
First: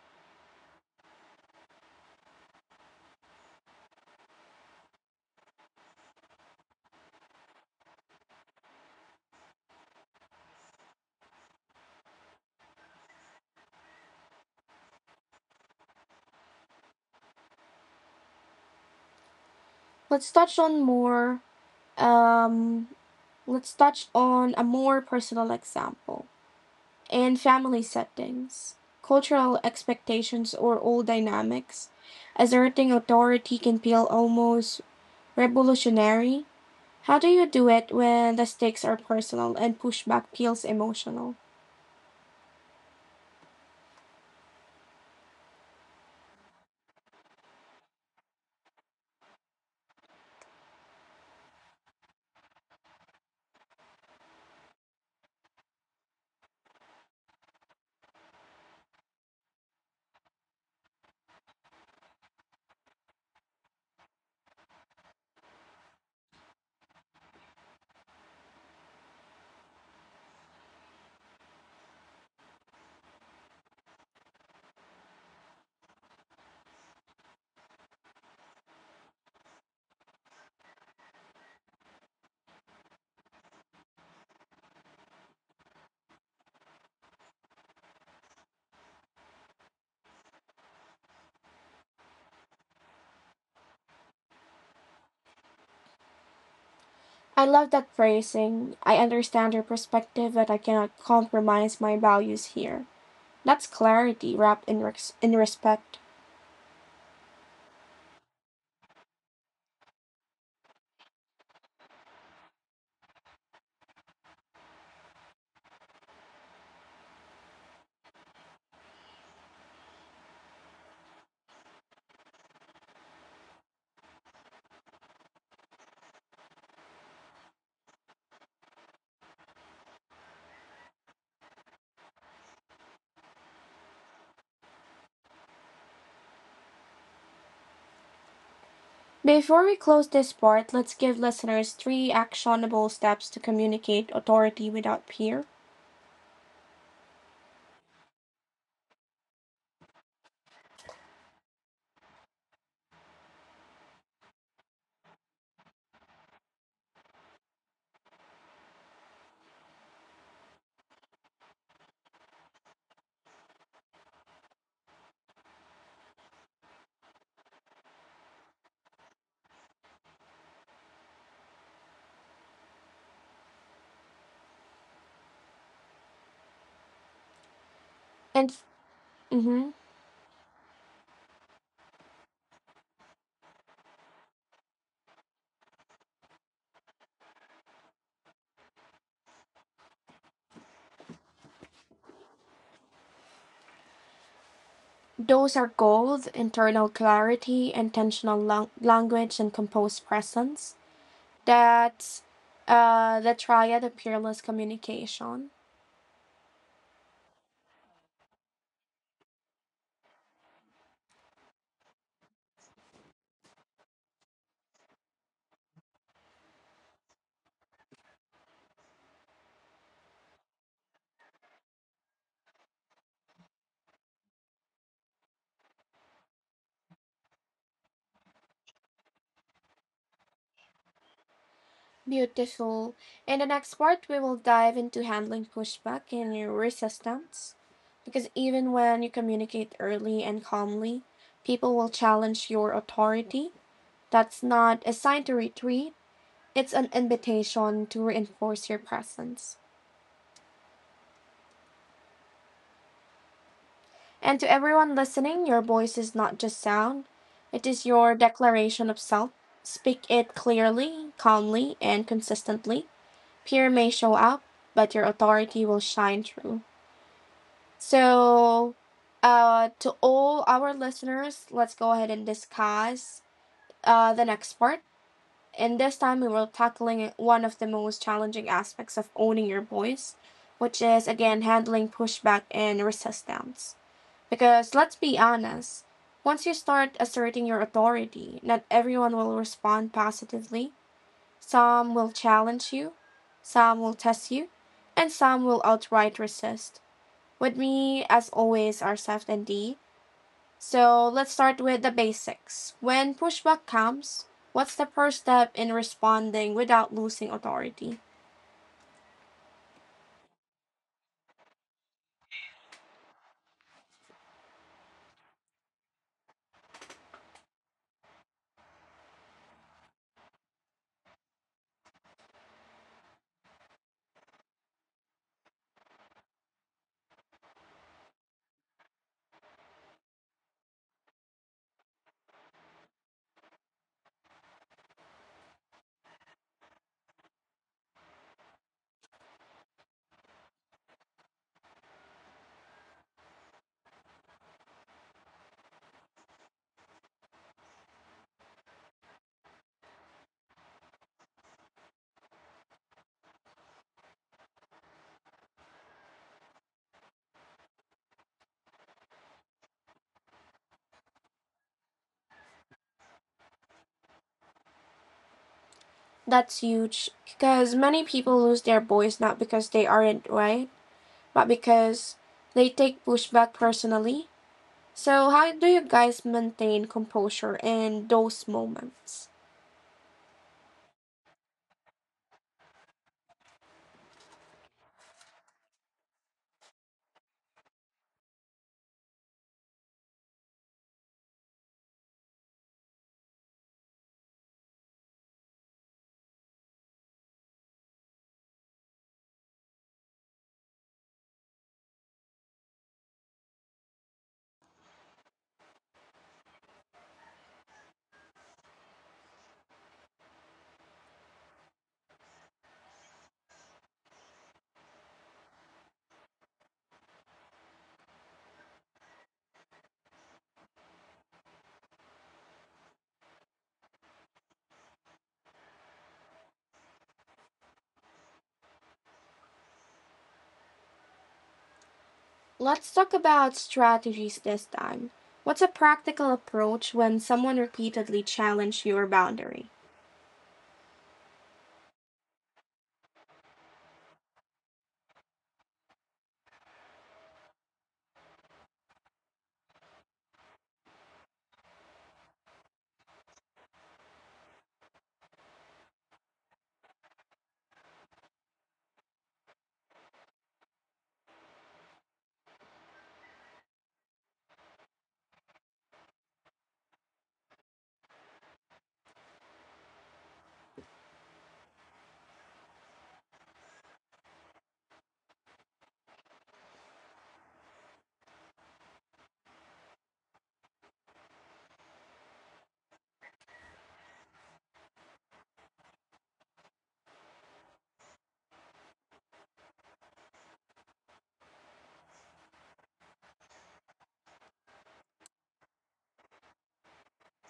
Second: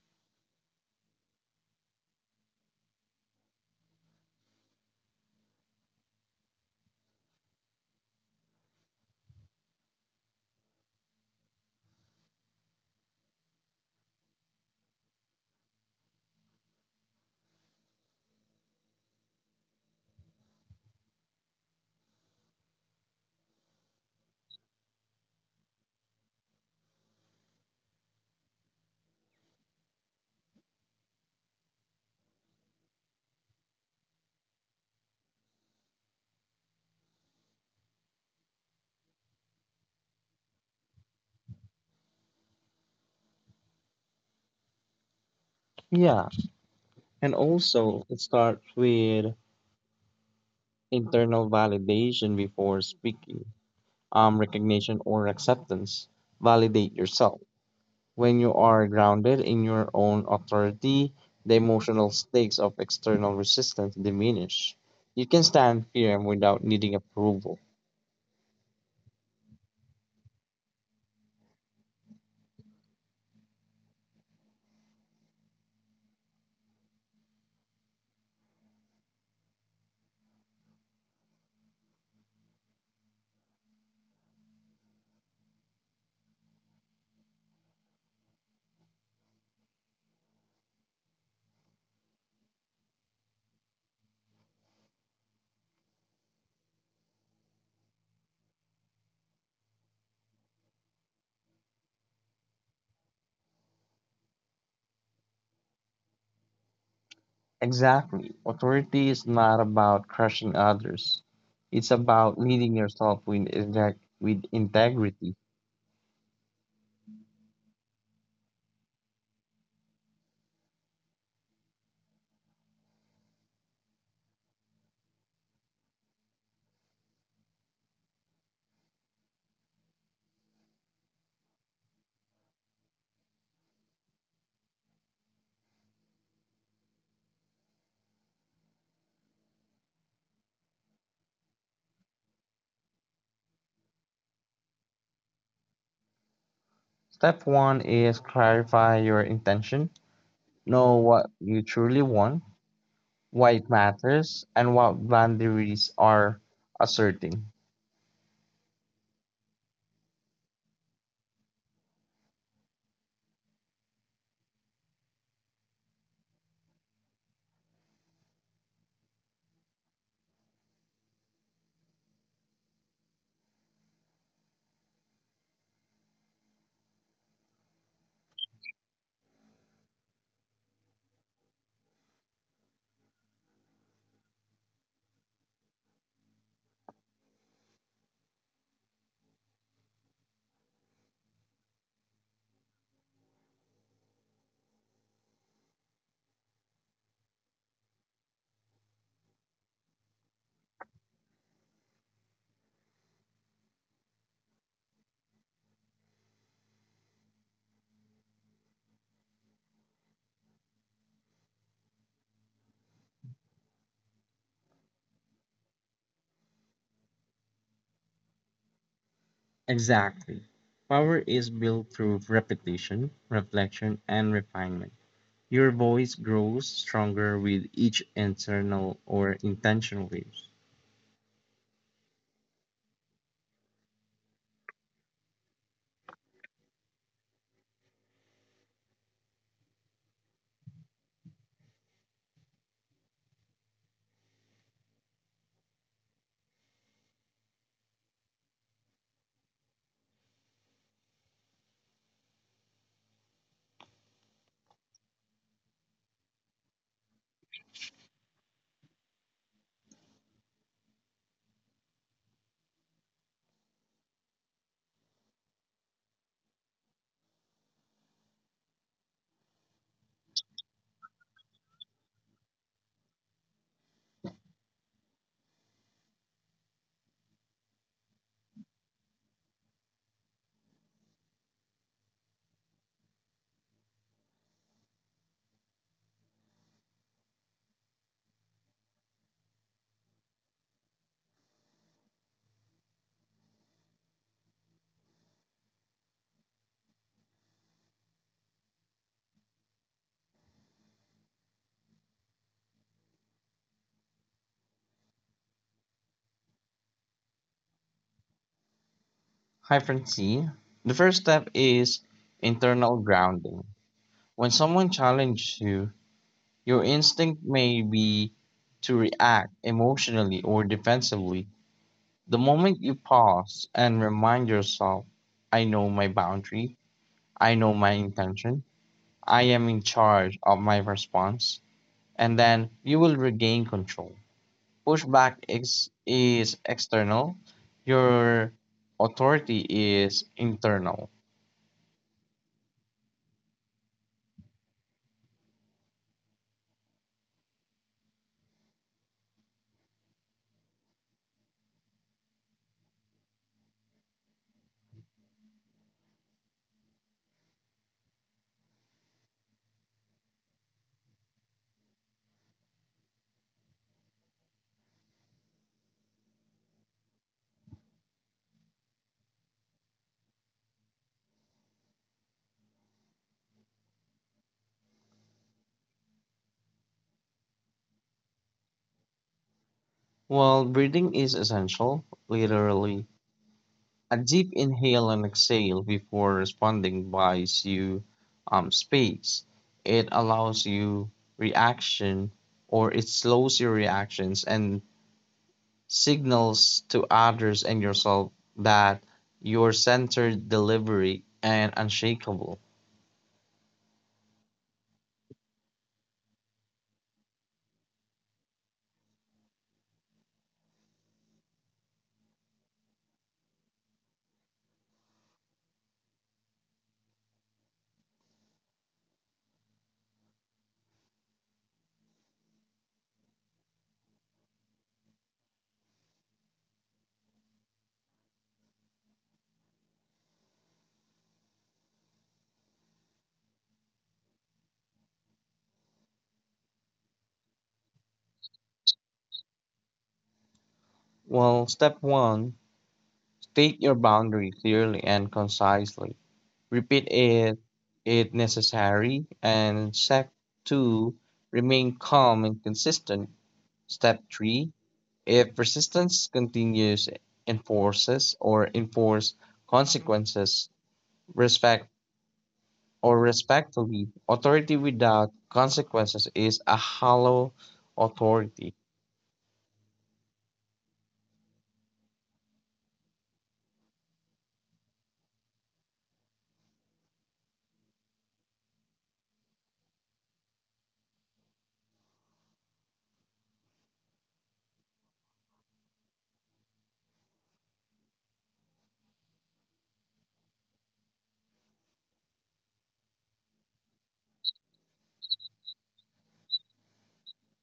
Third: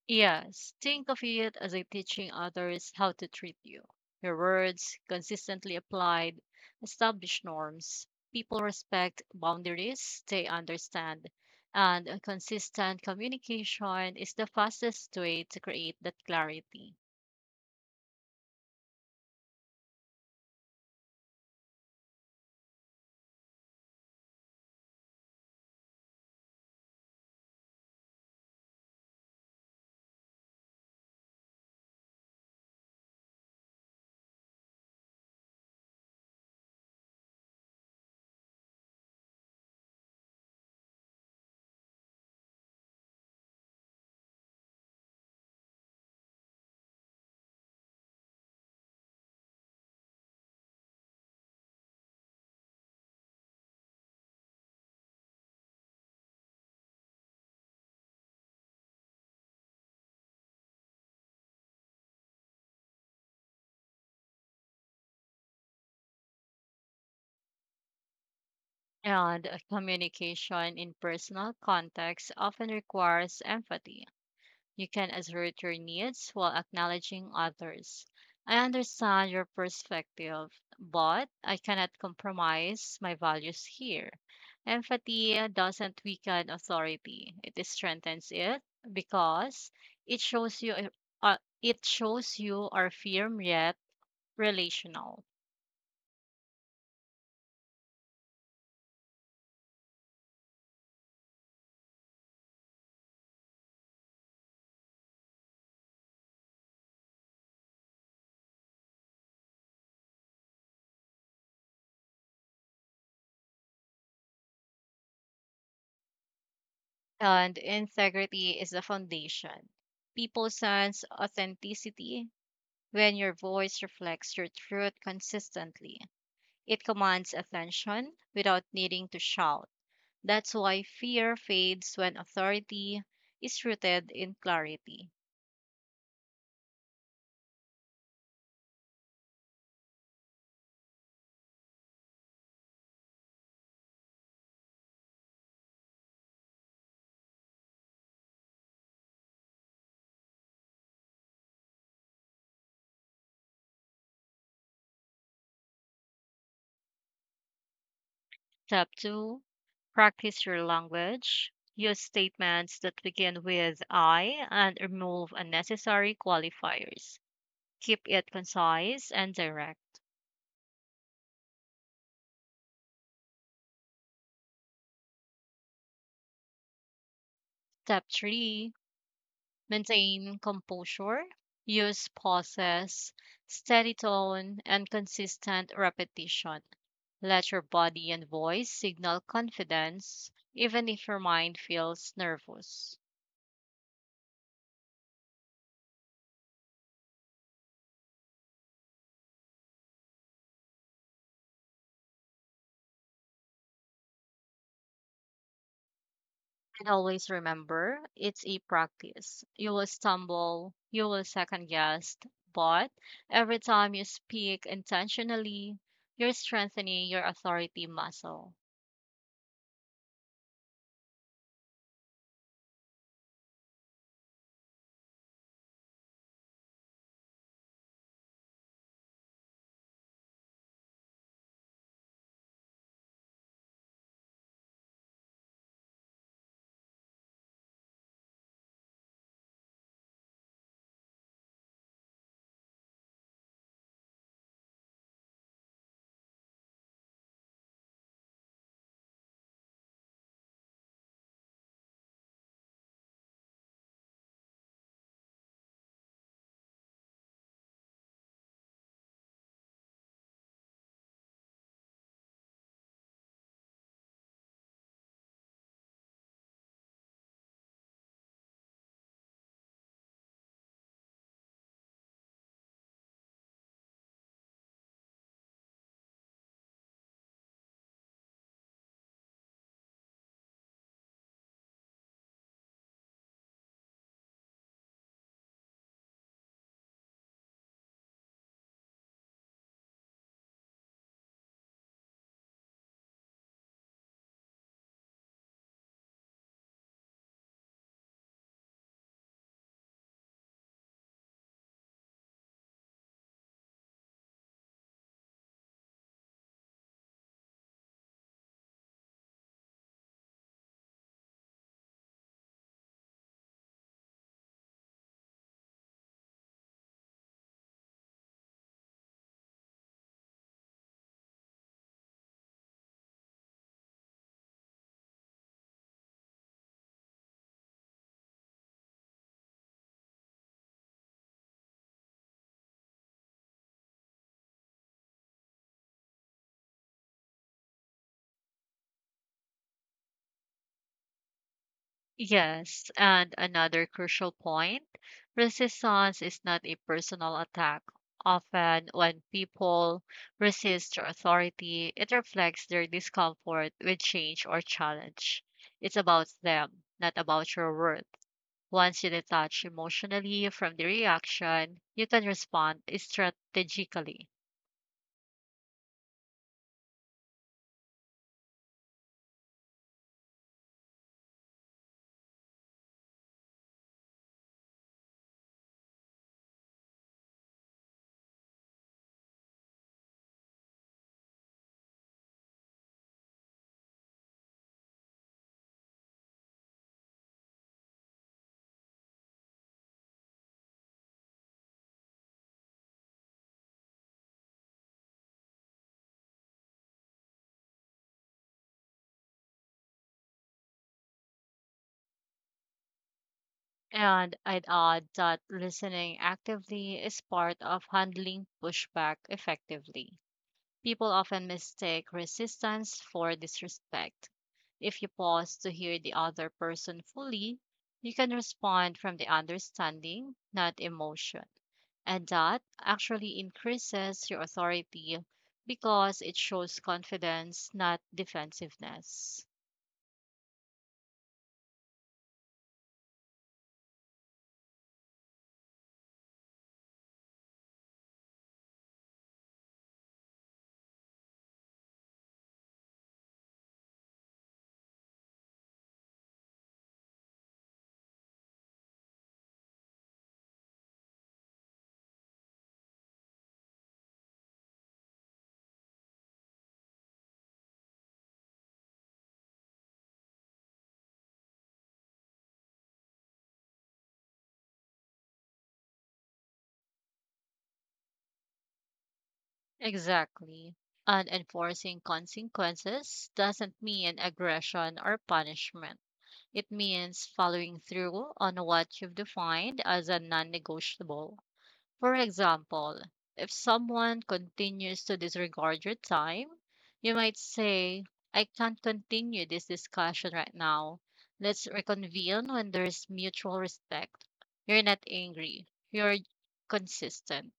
[SPEAKER 3] Yes, think of it as a teaching others how to treat you. Your words, consistently applied, establish norms. People respect boundaries, they understand. And a consistent communication is the fastest way to create that clarity.
[SPEAKER 1] Let's touch on more. Um, let's touch on a more personal example in family settings. Cultural expectations or old dynamics, asserting authority can feel almost revolutionary. How do you do it when the stakes are personal and pushback feels emotional?
[SPEAKER 2] Yeah, and also it starts with internal validation before speaking, recognition or acceptance. Validate yourself. When you are grounded in your own authority, the emotional stakes of external resistance diminish. You can stand firm without needing approval.
[SPEAKER 3] And communication in personal contexts often requires empathy. You can assert your needs while acknowledging others. I understand your perspective, but I cannot compromise my values here. Empathy doesn't weaken authority, it strengthens it because it shows you uh, it shows you are firm yet relational.
[SPEAKER 1] I love that phrasing. I understand your perspective, but I cannot compromise my values here. That's clarity wrapped in, in respect.
[SPEAKER 2] Exactly. Authority is not about crushing others. It's about leading yourself with integrity.
[SPEAKER 3] And integrity is the foundation. People sense authenticity when your voice reflects your truth consistently. It commands attention without needing to shout. That's why fear fades when authority is rooted in clarity.
[SPEAKER 1] Before we close this part, let's give listeners three actionable steps to communicate authority without fear.
[SPEAKER 2] Step one is clarify your intention. Know what you truly want, why it matters, and what boundaries are asserting.
[SPEAKER 3] Step 2. Practice your language. Use statements that begin with I and remove unnecessary qualifiers. Keep it concise and direct. Step
[SPEAKER 1] And
[SPEAKER 3] 3.
[SPEAKER 1] mhm,
[SPEAKER 3] Maintain composure, use pauses, steady tone, and consistent repetition. Let your body and voice signal confidence, even if your mind feels nervous.
[SPEAKER 1] those are goals, internal clarity, language, and composed presence. That's the triad of peerless communication.
[SPEAKER 3] And always remember, it's a practice. You will stumble, you will second guess, but every time you speak intentionally, you're strengthening your authority muscle.
[SPEAKER 2] Exactly. Power is built through repetition, reflection, and refinement. Your voice grows stronger with each internal or intentional use.
[SPEAKER 1] Beautiful. In the next part, we will dive into handling pushback and your resistance. Because even when you communicate early and calmly, people will challenge your authority. That's not a sign to retreat, it's an invitation to reinforce your presence. And to everyone listening, your voice is not just sound, it is your declaration of self. Speak it clearly, calmly, and consistently. Fear may show up, but your authority will shine through. So, to all our listeners, let's go ahead and discuss the next part. And this time, we were tackling one of the most challenging aspects of owning your voice, which is again handling pushback and resistance. Because let's be honest, once you start asserting your authority, not everyone will respond positively. Some will challenge you, some will test you, and some will outright resist. With me, as always, are Seth and Dee. So let's start with the basics. When pushback comes, what's the first step in responding without losing authority?
[SPEAKER 2] Hyphen C. The first step is internal grounding. When someone challenges you, your instinct may be to react emotionally or defensively. The moment you pause and remind yourself, I know my boundary, I know my intention, I am in charge of my response, and then you will regain control. Pushback is external, your authority is internal.
[SPEAKER 3] Yes, and another crucial point: resistance is not a personal attack. Often, when people resist authority, it reflects their discomfort with change or challenge. It's about them, not about your worth. Once you detach emotionally from the reaction, you can respond strategically.
[SPEAKER 1] That's huge because many people lose their voice not because they aren't right, but because they take pushback personally. So, how do you guys maintain composure in those moments?
[SPEAKER 2] While breathing is essential, literally. A deep inhale and exhale before responding buys you, space. It allows you reaction or it slows your reactions and signals to others and yourself that your centered delivery and unshakable.
[SPEAKER 3] And I'd add that listening actively is part of handling pushback effectively. People often mistake resistance for disrespect. If you pause to hear the other person fully, you can respond from the understanding, not emotion. And that actually increases your authority because it shows confidence, not defensiveness.
[SPEAKER 1] Let's talk about strategies this time. What's a practical approach when someone repeatedly challenges your boundary?
[SPEAKER 2] Well, step one, state your boundary clearly and concisely. Repeat it if necessary. And step two, remain calm and consistent. Step 3. If resistance continues, enforce consequences, respect respectfully, authority without consequences is a hollow authority.
[SPEAKER 3] Exactly. And enforcing consequences doesn't mean aggression or punishment. It means following through on what you've defined as a non negotiable. For example, if someone continues to disregard your time, you might say, I can't continue this discussion right now. Let's reconvene when there's mutual respect. You're not angry, you're consistent.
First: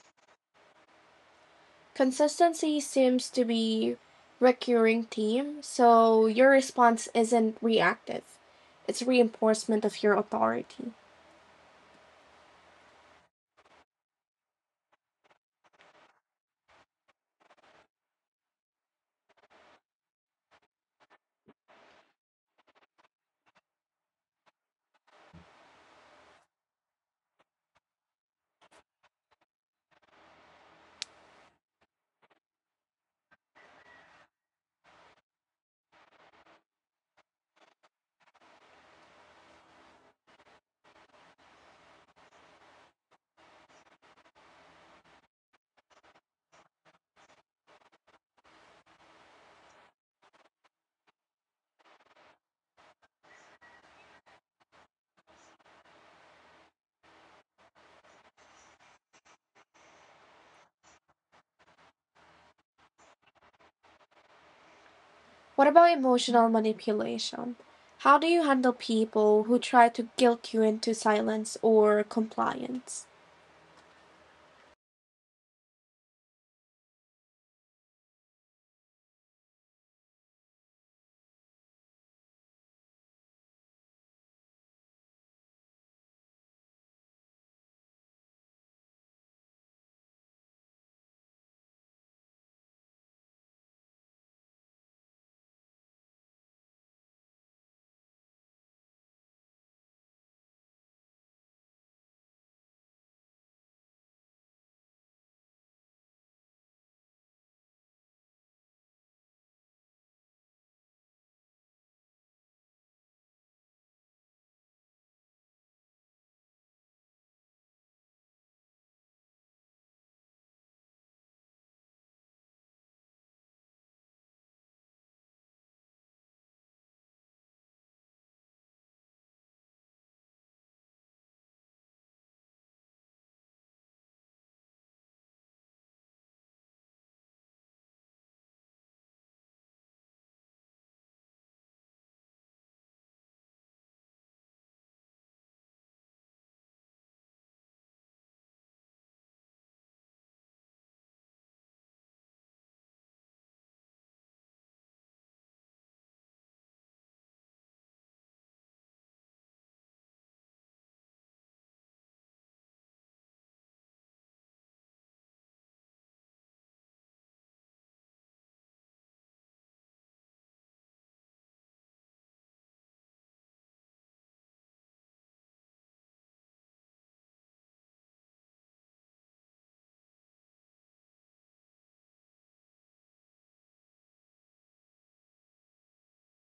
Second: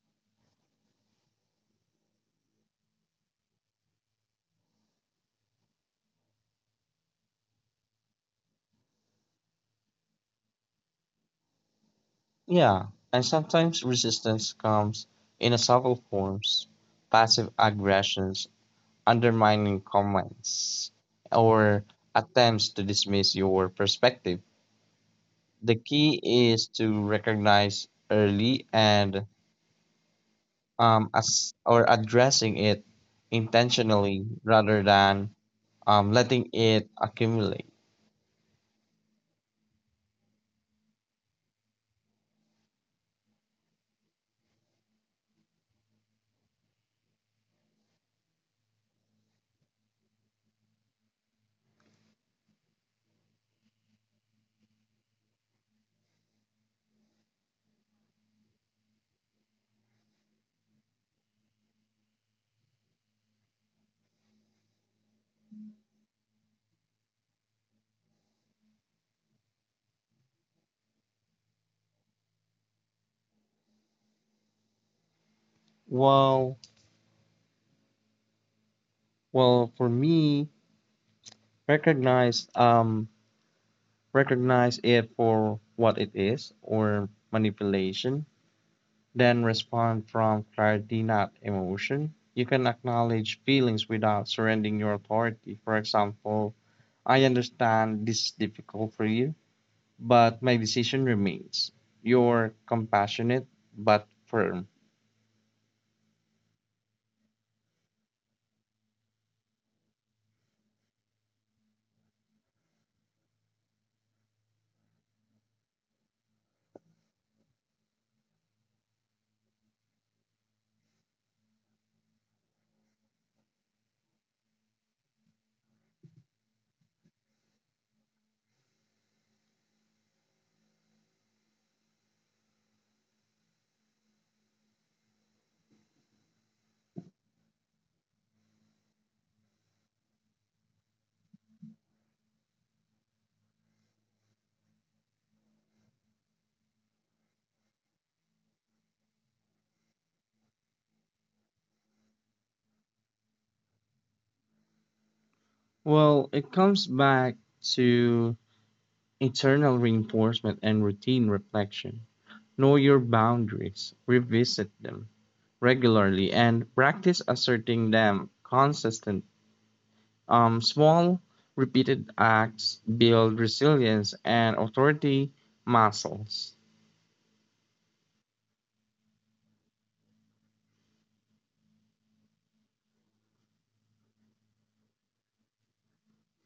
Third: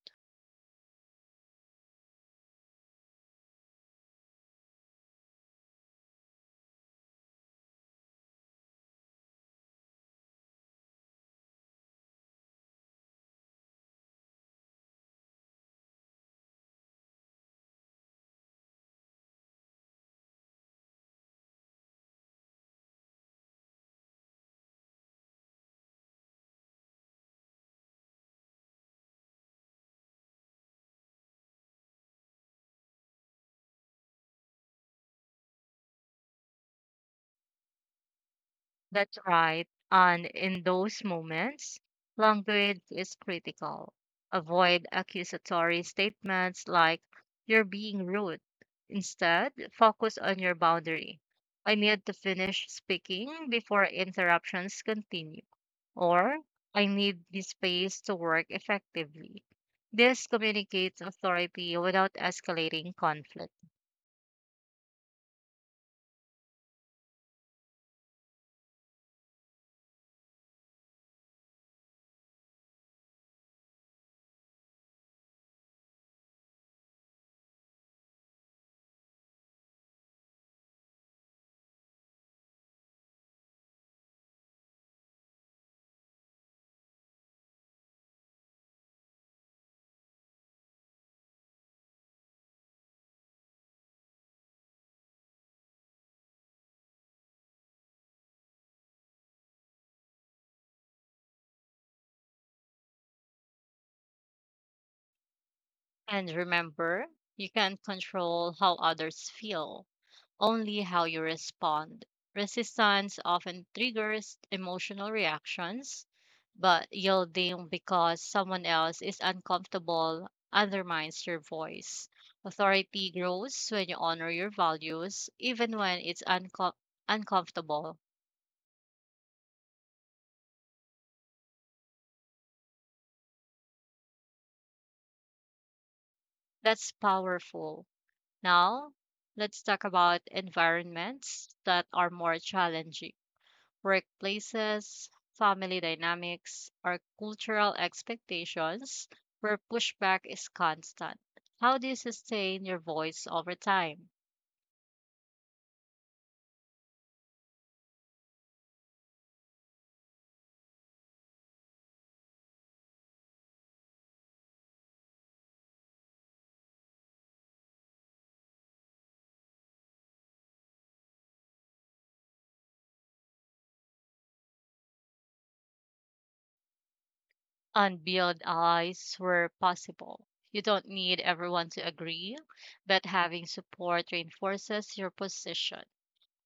[SPEAKER 1] Consistency seems to be a recurring theme, so your response isn't reactive. It's reinforcement of your authority.
[SPEAKER 2] Yeah, and sometimes resistance comes in a subtle forms, passive aggressions, undermining comments, or attempts to dismiss your perspective. The key is to recognize early and, as or addressing it intentionally rather than, letting it accumulate.
[SPEAKER 3] That's right. And in those moments, language is critical. Avoid accusatory statements like, you're being rude. Instead, focus on your boundary. I need to finish speaking before interruptions continue. Or, I need this space to work effectively. This communicates authority without escalating conflict.
[SPEAKER 1] What about emotional manipulation? How do you handle people who try to guilt you into silence or compliance?
[SPEAKER 2] Well, well, for me, recognize um, recognize it for what it is or manipulation, then respond from clarity, not emotion. You can acknowledge feelings without surrendering your authority. For example, I understand this is difficult for you, but my decision remains. You're compassionate but firm.
[SPEAKER 3] And remember, you can't control how others feel, only how you respond. Resistance often triggers emotional reactions, but yielding because someone else is uncomfortable undermines your voice. Authority grows when you honor your values, even when it's uncomfortable. That's powerful. Now, let's talk about environments that are more challenging. Workplaces, family dynamics, or cultural expectations where pushback is constant. How do you sustain your voice over time
[SPEAKER 2] Well, it comes back to internal reinforcement and routine reflection. Know your boundaries, revisit them regularly, and practice asserting them consistent. Small, repeated acts build resilience and authority muscles.
[SPEAKER 3] and build allies where possible? You don't need everyone to agree, but having support reinforces your position.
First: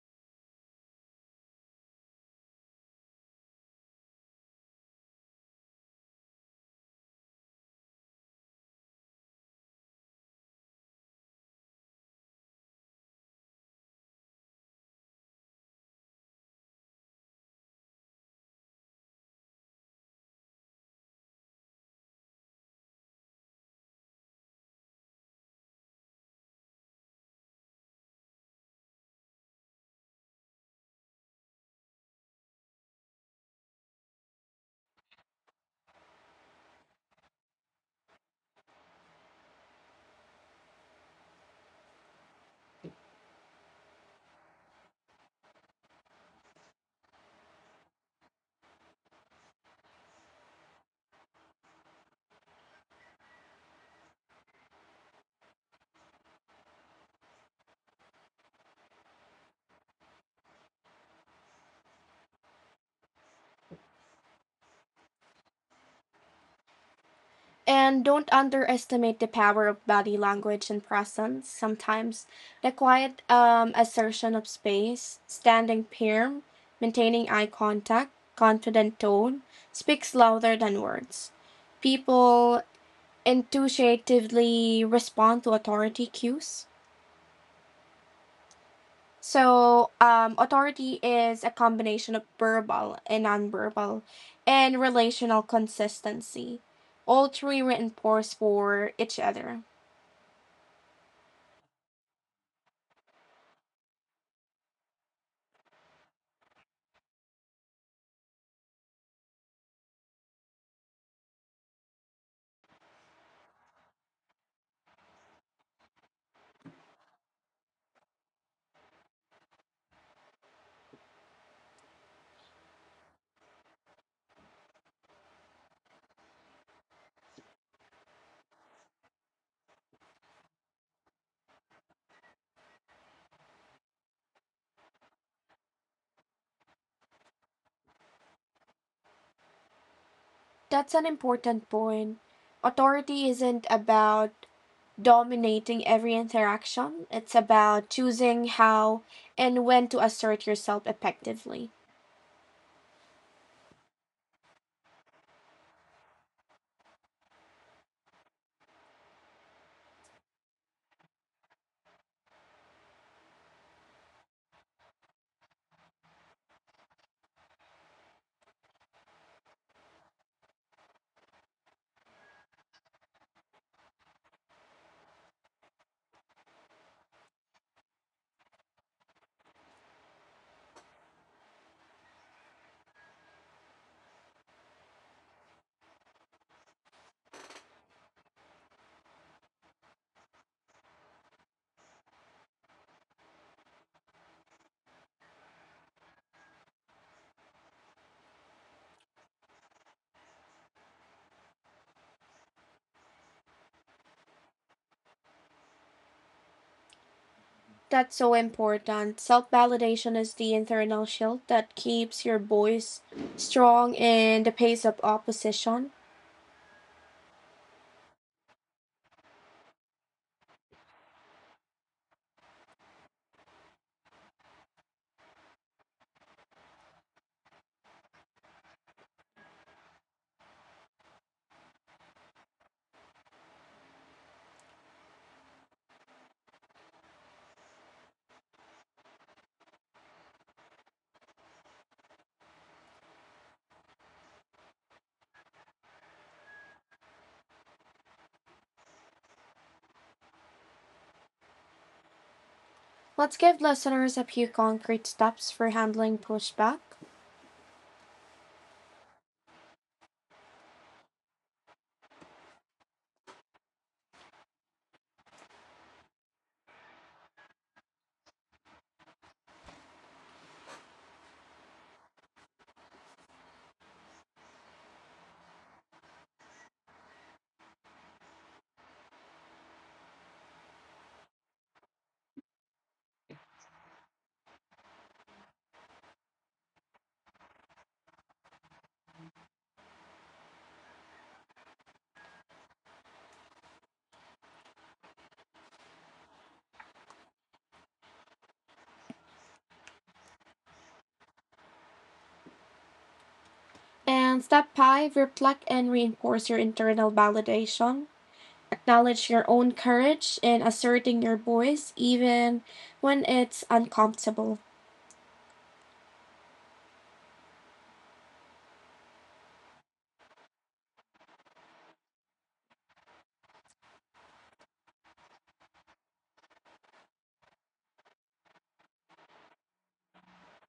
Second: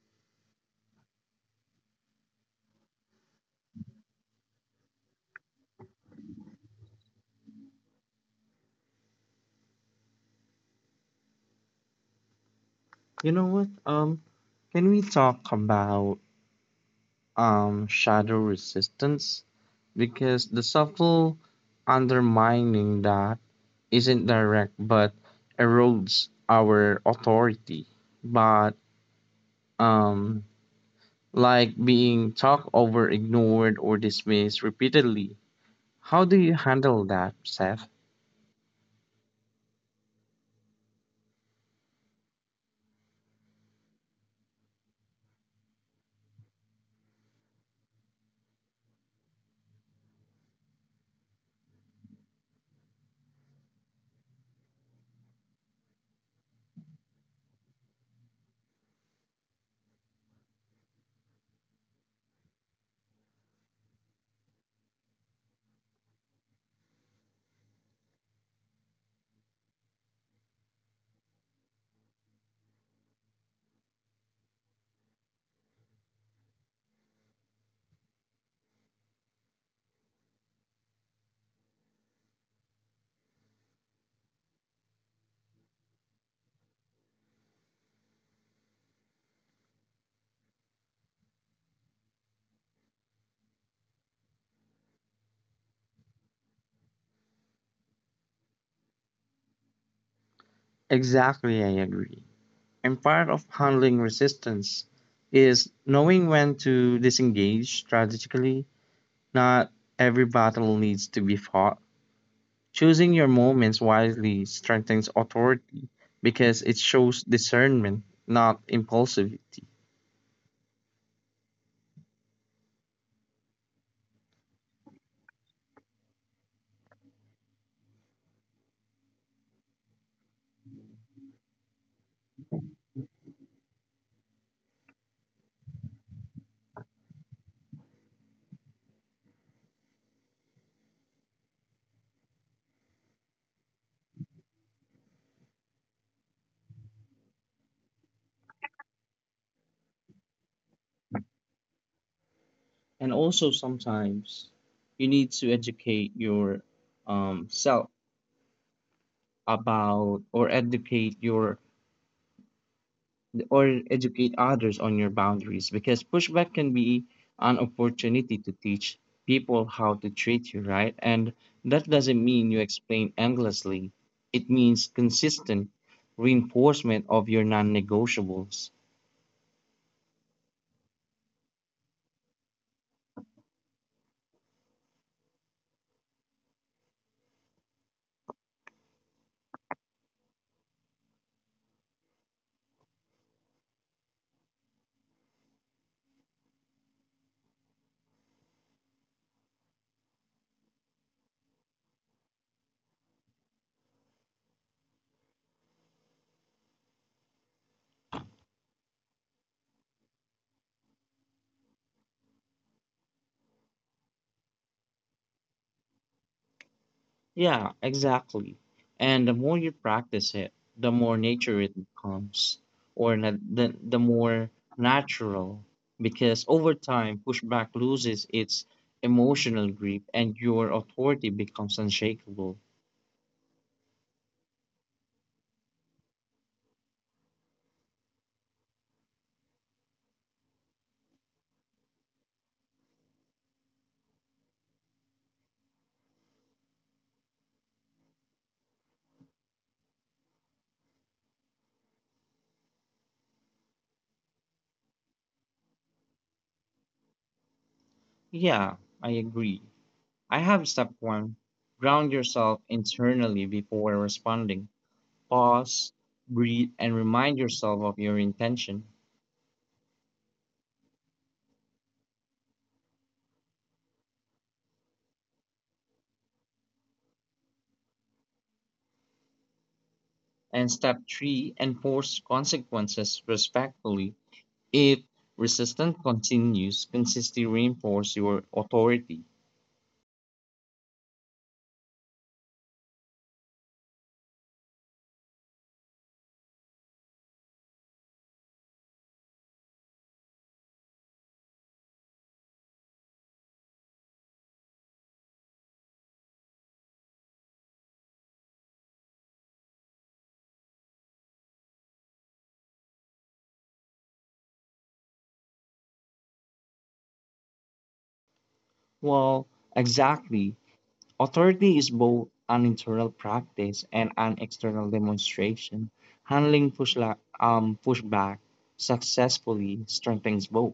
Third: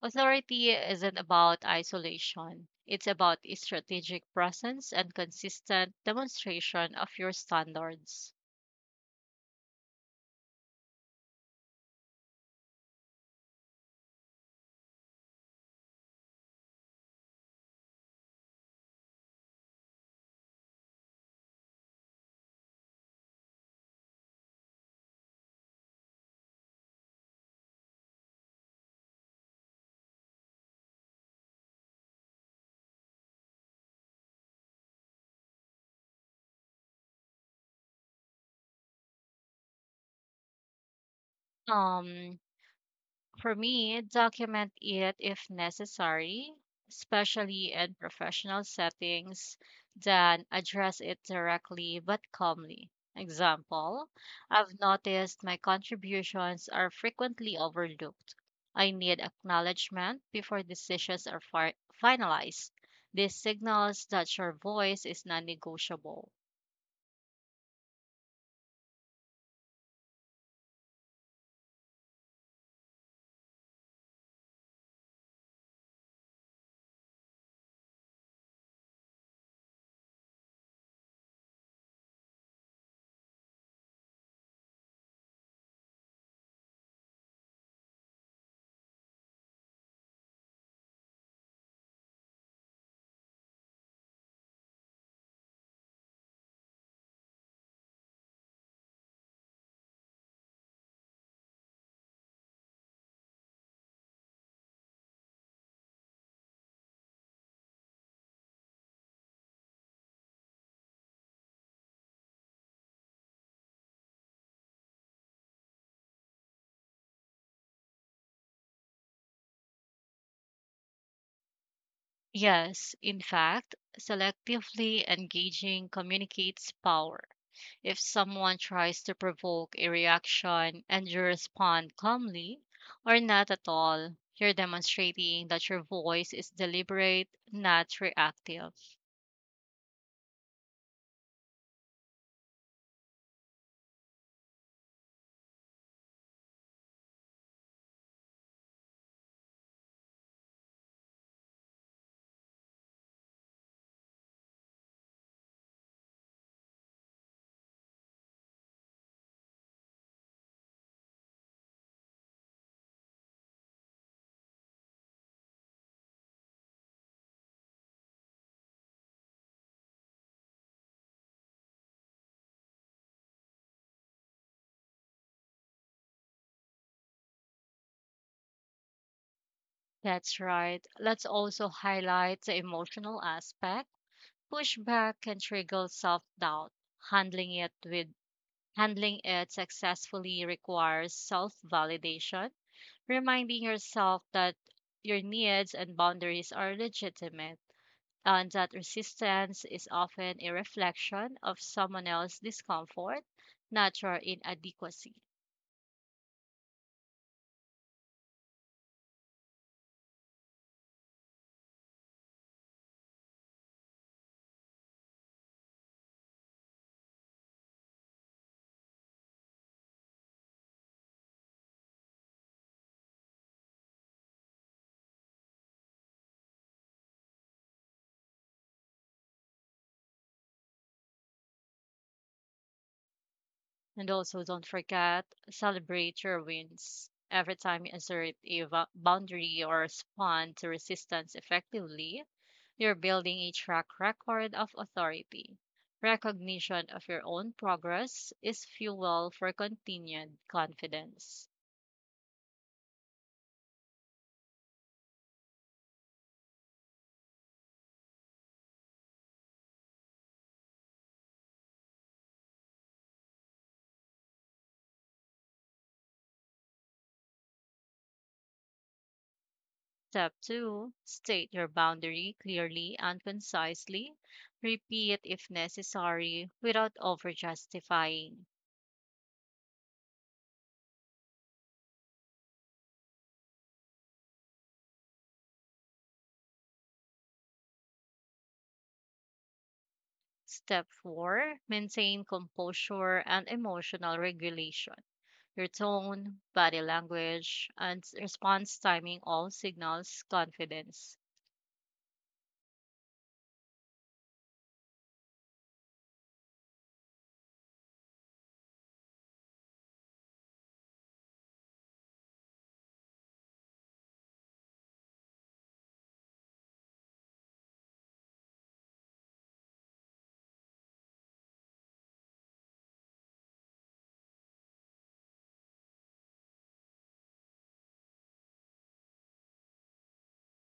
[SPEAKER 3] Authority isn't about isolation. It's about a strategic presence and consistent demonstration of your standards.
[SPEAKER 2] You know what? Can we talk about shadow resistance, because the subtle undermining that isn't direct but erodes our authority, but um like being talked over, ignored, or dismissed repeatedly? How do you handle that, Seth?
[SPEAKER 3] Um, For me, document it if necessary, especially in professional settings, then address it directly but calmly. Example, I've noticed my contributions are frequently overlooked. I need acknowledgement before decisions are finalized. This signals that your voice is non negotiable.
[SPEAKER 1] And don't underestimate the power of body language and presence. Sometimes the quiet assertion of space, standing firm, maintaining eye contact, confident tone, speaks louder than words. People intuitively respond to authority cues. So, authority is a combination of verbal and nonverbal and relational consistency. All three reinforce for each other.
[SPEAKER 2] Exactly, I agree. And part of handling resistance is knowing when to disengage strategically. Not every battle needs to be fought. Choosing your moments wisely strengthens authority because it shows discernment, not impulsivity.
[SPEAKER 3] Yes, in fact, selectively engaging communicates power. If someone tries to provoke a reaction and you respond calmly or not at all, you're demonstrating that your voice is deliberate, not reactive.
[SPEAKER 1] That's an important point. Authority isn't about dominating every interaction, it's about choosing how and when to assert yourself effectively.
[SPEAKER 2] And also, sometimes you need to um, self about or educate your educate others on your boundaries, because pushback can be an opportunity to teach people how to treat you, right? And that doesn't mean you explain endlessly, it means consistent reinforcement of your non negotiables.
[SPEAKER 3] That's right. Let's also highlight the emotional aspect. Pushback can trigger self-doubt. Handling it with Handling it successfully requires self-validation, reminding yourself that your needs and boundaries are legitimate and that resistance is often a reflection of someone else's discomfort, not your inadequacy.
[SPEAKER 1] That's so important. Self validation is the internal shield that keeps your voice strong in the face of opposition.
[SPEAKER 2] Yeah, exactly. And the more you practice it, the more nature it becomes, or the more natural, because over time, pushback loses its emotional grip and your authority becomes unshakable.
[SPEAKER 3] And also, don't forget, celebrate your wins. Every time you assert a boundary or respond to resistance effectively, you're building a track record of authority. Recognition of your own progress is fuel for continued confidence.
[SPEAKER 1] Let's give listeners a few concrete steps for handling pushback.
[SPEAKER 2] Yeah, I agree. I have step one, ground yourself internally before responding. Pause, breathe, and remind yourself of your intention.
[SPEAKER 3] Step two, state your boundary clearly and concisely. Repeat if necessary without over justifying.
[SPEAKER 2] And step three, enforce consequences respectfully. If resistance continues, consistency reinforces your authority.
[SPEAKER 3] Step four, maintain composure and emotional regulation. Your tone, body language, and response timing all signals confidence.
[SPEAKER 1] And step five, reflect and reinforce your internal validation. Acknowledge your own courage in asserting your voice, even when it's uncomfortable.
[SPEAKER 2] Well, exactly. Authority is both an internal practice and an external demonstration. Handling pushback successfully strengthens both.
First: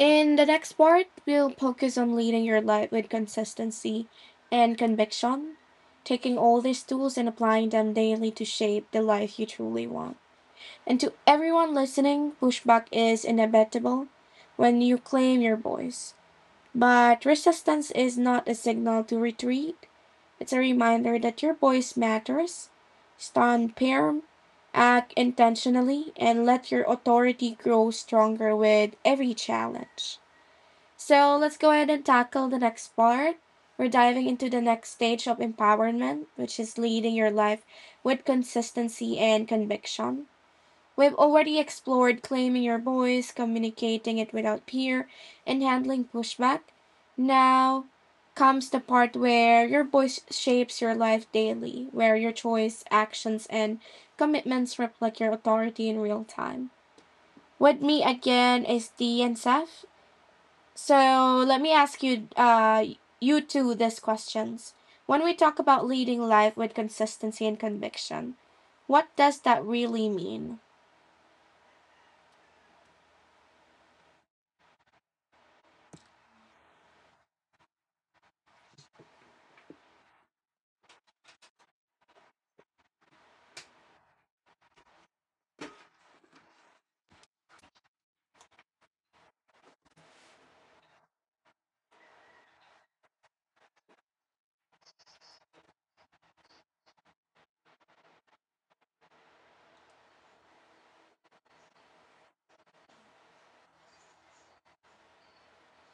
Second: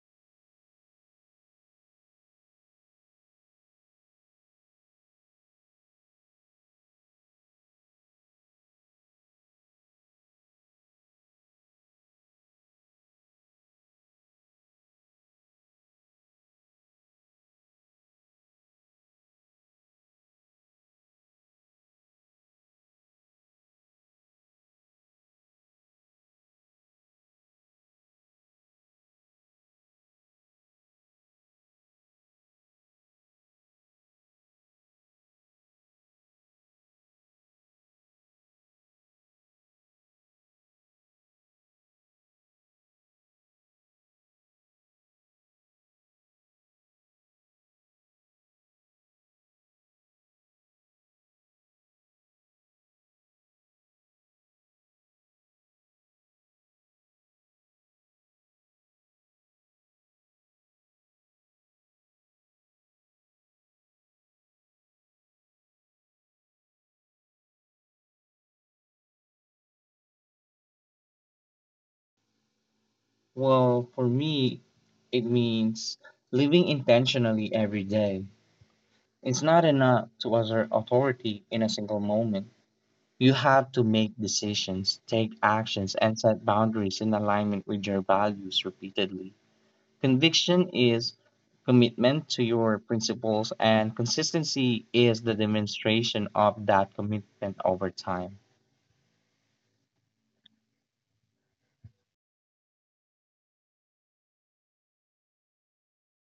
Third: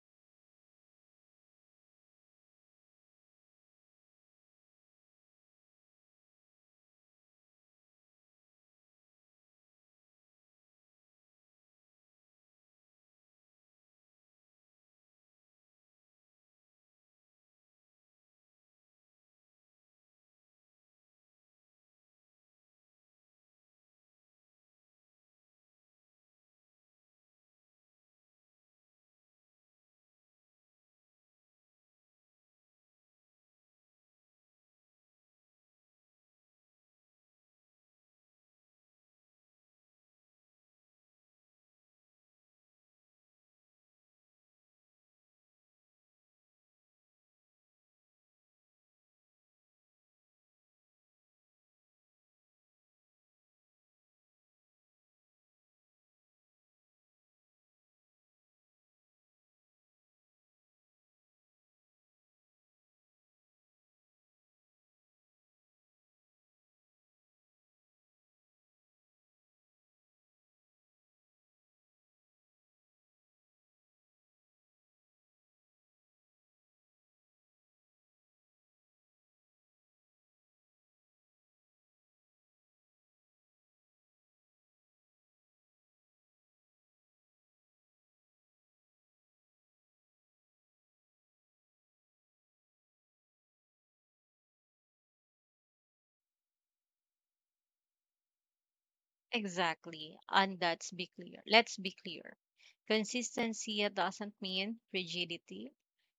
[SPEAKER 1] In the next part, we'll focus on leading your life with consistency and conviction, taking all these tools and applying them daily to shape the life you truly want. And to everyone listening, pushback is inevitable when you claim your voice, but resistance is not a signal to retreat. It's a reminder that your voice matters. Stand firm, act intentionally, and let your authority grow stronger with every challenge. So let's go ahead and tackle the next part. We're diving into the next stage of empowerment, which is leading your life with consistency and conviction. We've already explored claiming your voice, communicating it without peer, and handling pushback. Now comes the part where your voice shapes your life daily, where your choice, actions, and commitments reflect your authority in real time. With me again is Dee and Seth. So let me ask you, you two, these questions. When we talk about leading life with consistency and conviction, what does that really mean?
[SPEAKER 2] Well, for me, it means living intentionally every day. It's not enough to assert authority in a single moment. You have to make decisions, take actions, and set boundaries in alignment with your values repeatedly. Conviction is commitment to your principles, and consistency is the demonstration of that commitment over time.
[SPEAKER 3] Exactly. And that's be clear. Let's be clear. Consistency doesn't mean rigidity.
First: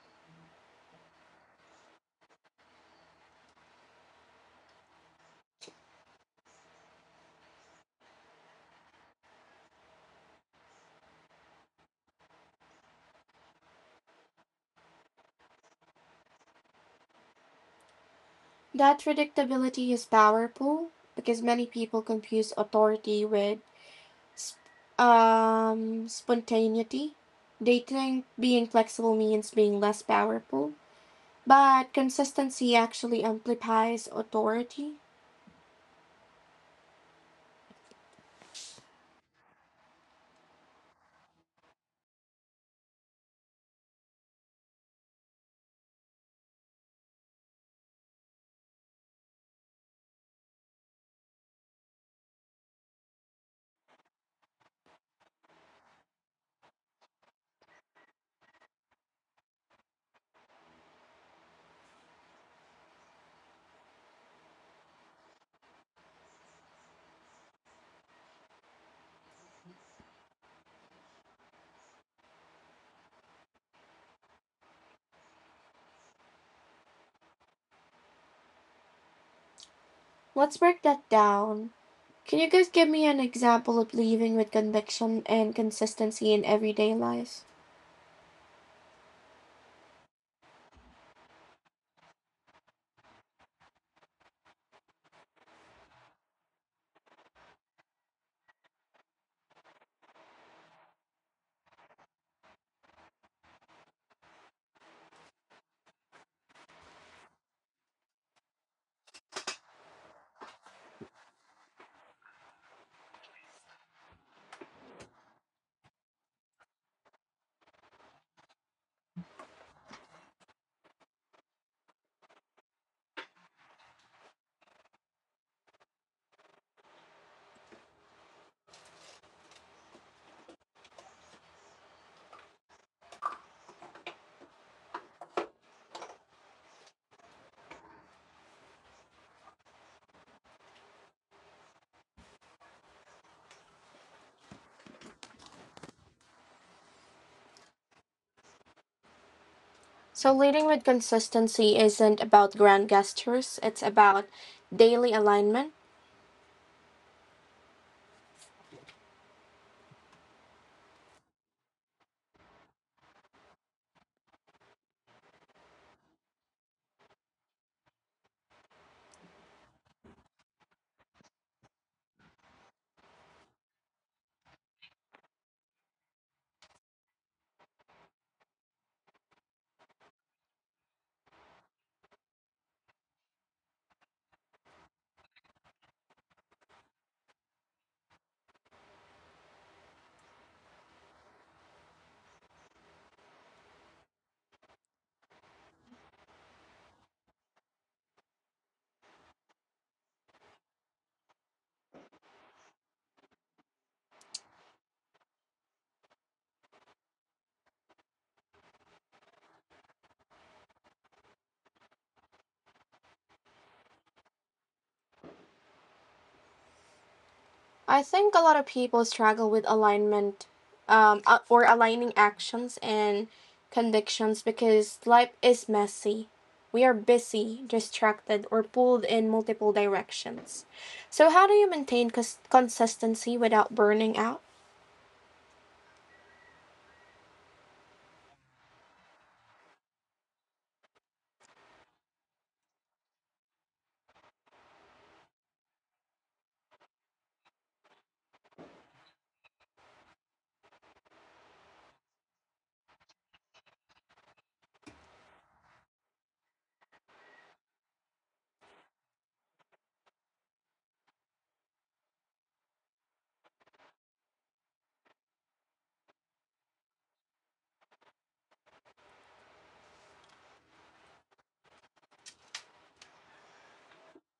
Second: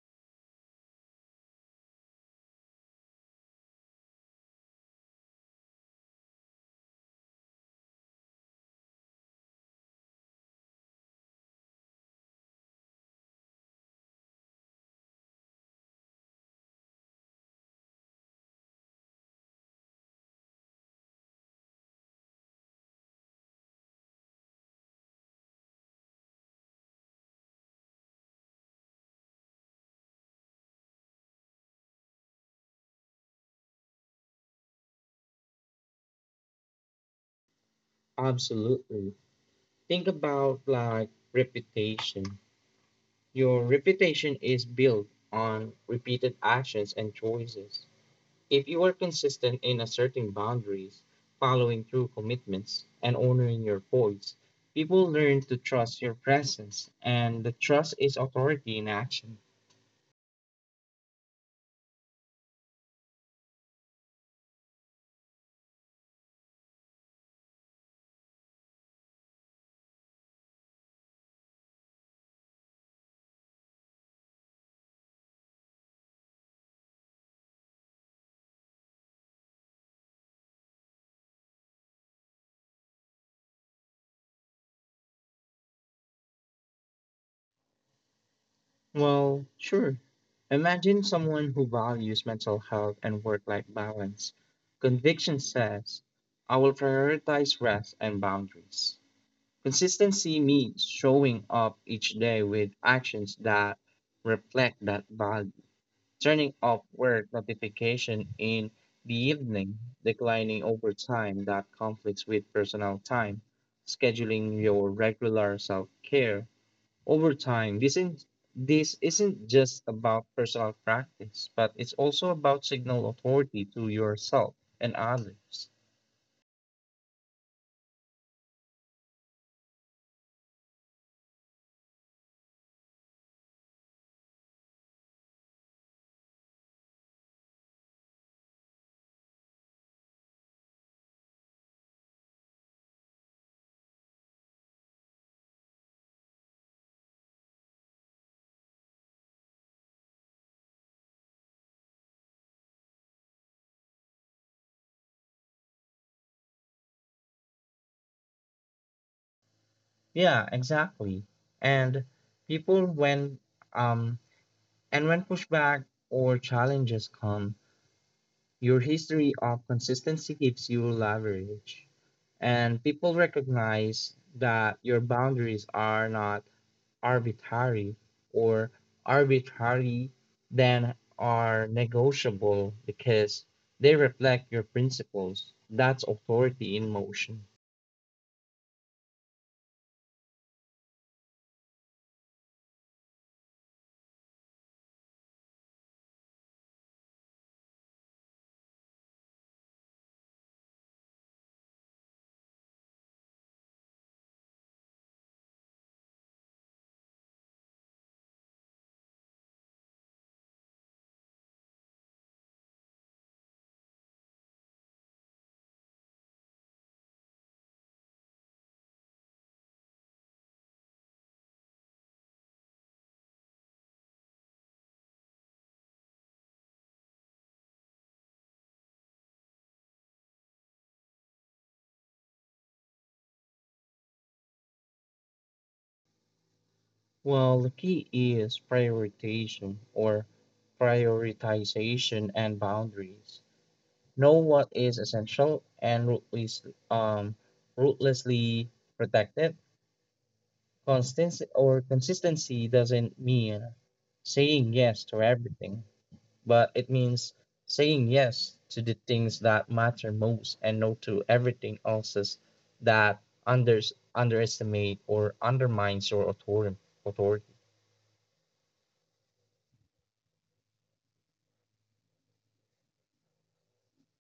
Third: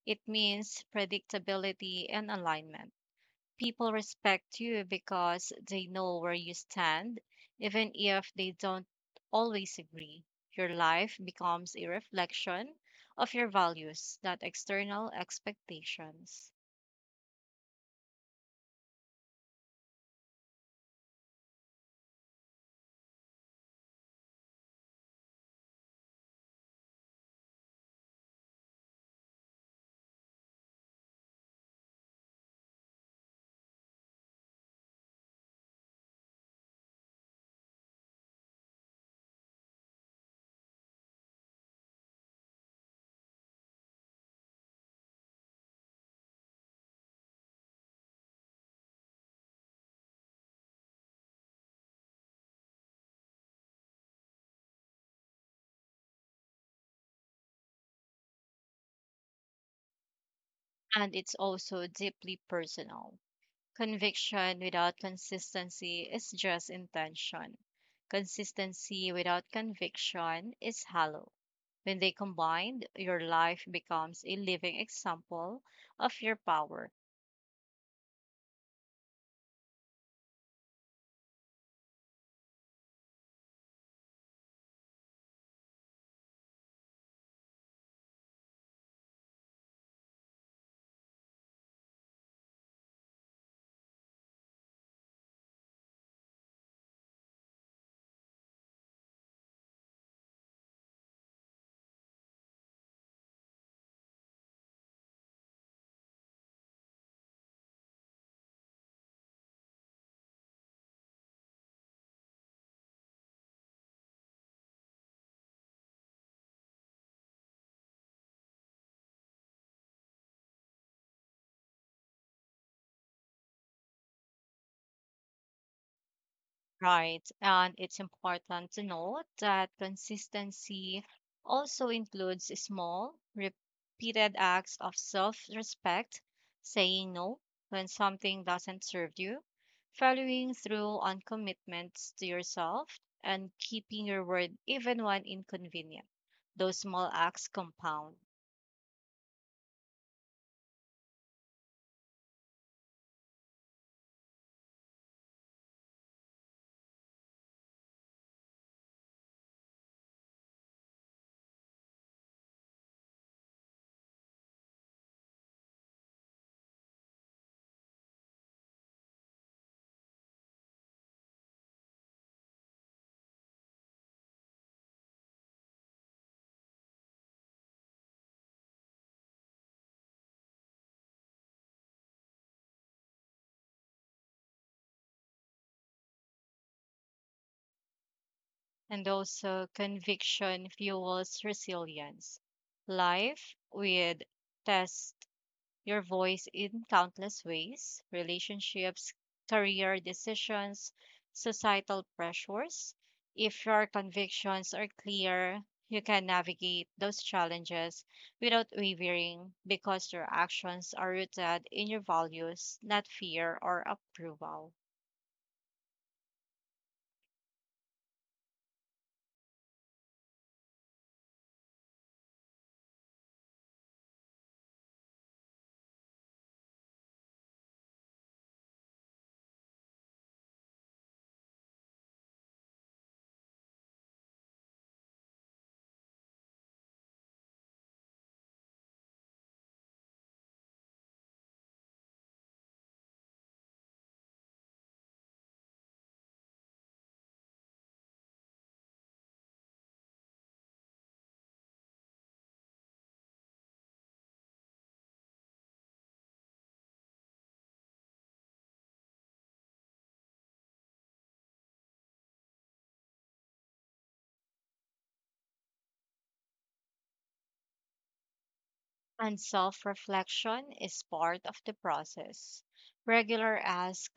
[SPEAKER 3] It means predictability and alignment. People respect you because they know where you stand, even if they don't always agree. Your life becomes a reflection of your values, not external expectations.
[SPEAKER 1] That predictability is powerful because many people confuse authority with spontaneity. They think being flexible means being less powerful, but consistency actually amplifies authority.
[SPEAKER 2] Absolutely. Think about like reputation. Your reputation is built on repeated actions and choices. If you are consistent in asserting boundaries, following through commitments, and honoring your voice, people learn to trust your presence, and the trust is authority in action.
[SPEAKER 3] And it's also deeply personal. Conviction without consistency is just intention. Consistency without conviction is hollow. When they combined, your life becomes a living example of your power.
[SPEAKER 1] Let's break that down. Can you guys give me an example of leading with conviction and consistency in everyday life?
[SPEAKER 2] Well, sure. Imagine someone who values mental health and work life balance. Conviction says, I will prioritize rest and boundaries. Consistency means showing up each day with actions that reflect that value, turning off work notification in the evening, declining overtime that conflicts with personal time, scheduling your regular self-care. Over time, this isn't just about personal practice, but it's also about signal authority to yourself and others.
[SPEAKER 3] Right. And it's important to note that consistency also includes small, repeated acts of self respect, saying no when something doesn't serve you, following through on commitments to yourself, and keeping your word even when inconvenient. Those small acts compound.
[SPEAKER 1] So, leading with consistency isn't about grand gestures, it's about daily alignment.
[SPEAKER 2] Yeah, exactly. And people when um and when pushback or challenges come, your history of consistency gives you leverage. And people recognize that your boundaries are not arbitrary or arbitrary, then are negotiable, because they reflect your principles. That's authority in motion.
[SPEAKER 3] And also, conviction fuels resilience. Life with tests your voice in countless ways: relationships, career decisions, societal pressures. If your convictions are clear, you can navigate those challenges without wavering because your actions are rooted in your values, not fear or approval.
[SPEAKER 1] I think a lot of people struggle with alignment or aligning actions and convictions because life is messy. We are busy, distracted, or pulled in multiple directions. So, how do you maintain consistency without burning out?
[SPEAKER 2] Well, the key is prioritization and boundaries. Know what is essential, and um, ruthlessly protect it. Constancy or Consistency doesn't mean saying yes to everything, but it means saying yes to the things that matter most and no to everything else that unders underestimate or undermines your authority.
[SPEAKER 3] And self reflection is part of the process. Regular ask:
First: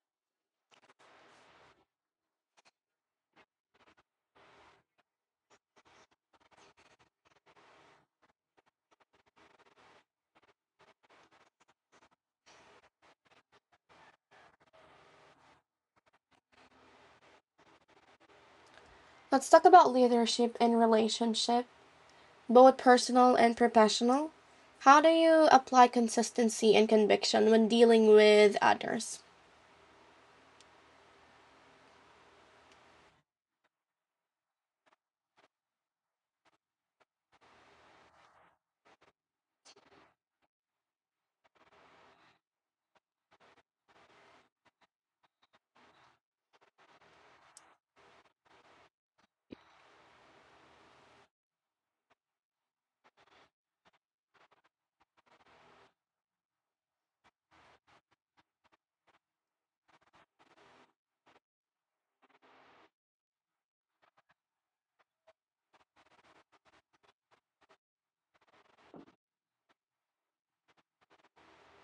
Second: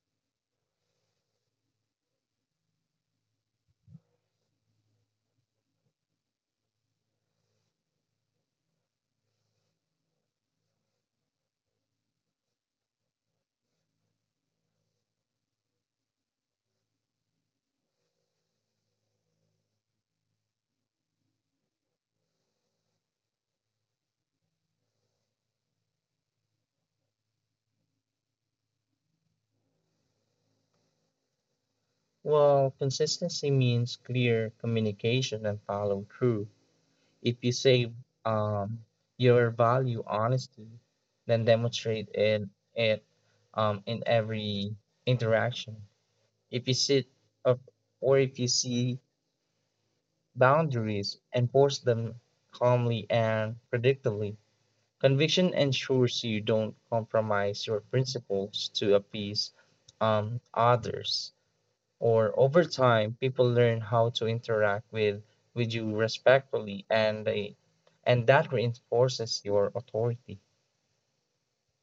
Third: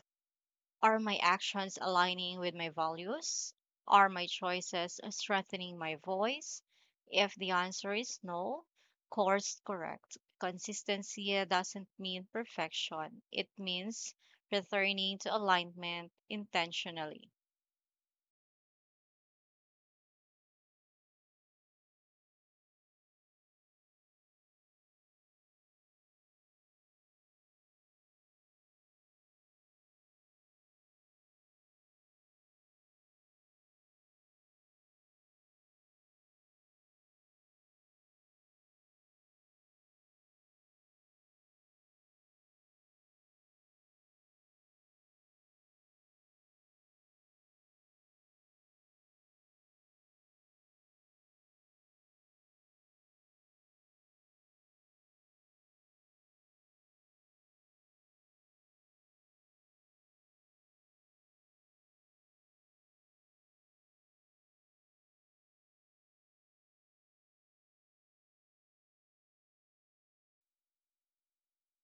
[SPEAKER 3] are my actions aligning with my values? Are my choices strengthening my voice? If the answer is no, course correct. Consistency doesn't mean perfection, it means returning to alignment intentionally.
[SPEAKER 1] Let's talk about leadership and relationship, both personal and professional. How do you apply consistency and conviction when dealing with others?
[SPEAKER 2] Well, consistency means clear communication and follow through. If you say, um, your value honesty, then demonstrate it in every interaction. If you sit up or if you see boundaries, enforce them calmly and predictably. Conviction ensures you don't compromise your principles to appease, others. Or over time, people learn how to interact with you respectfully, and that reinforces your authority.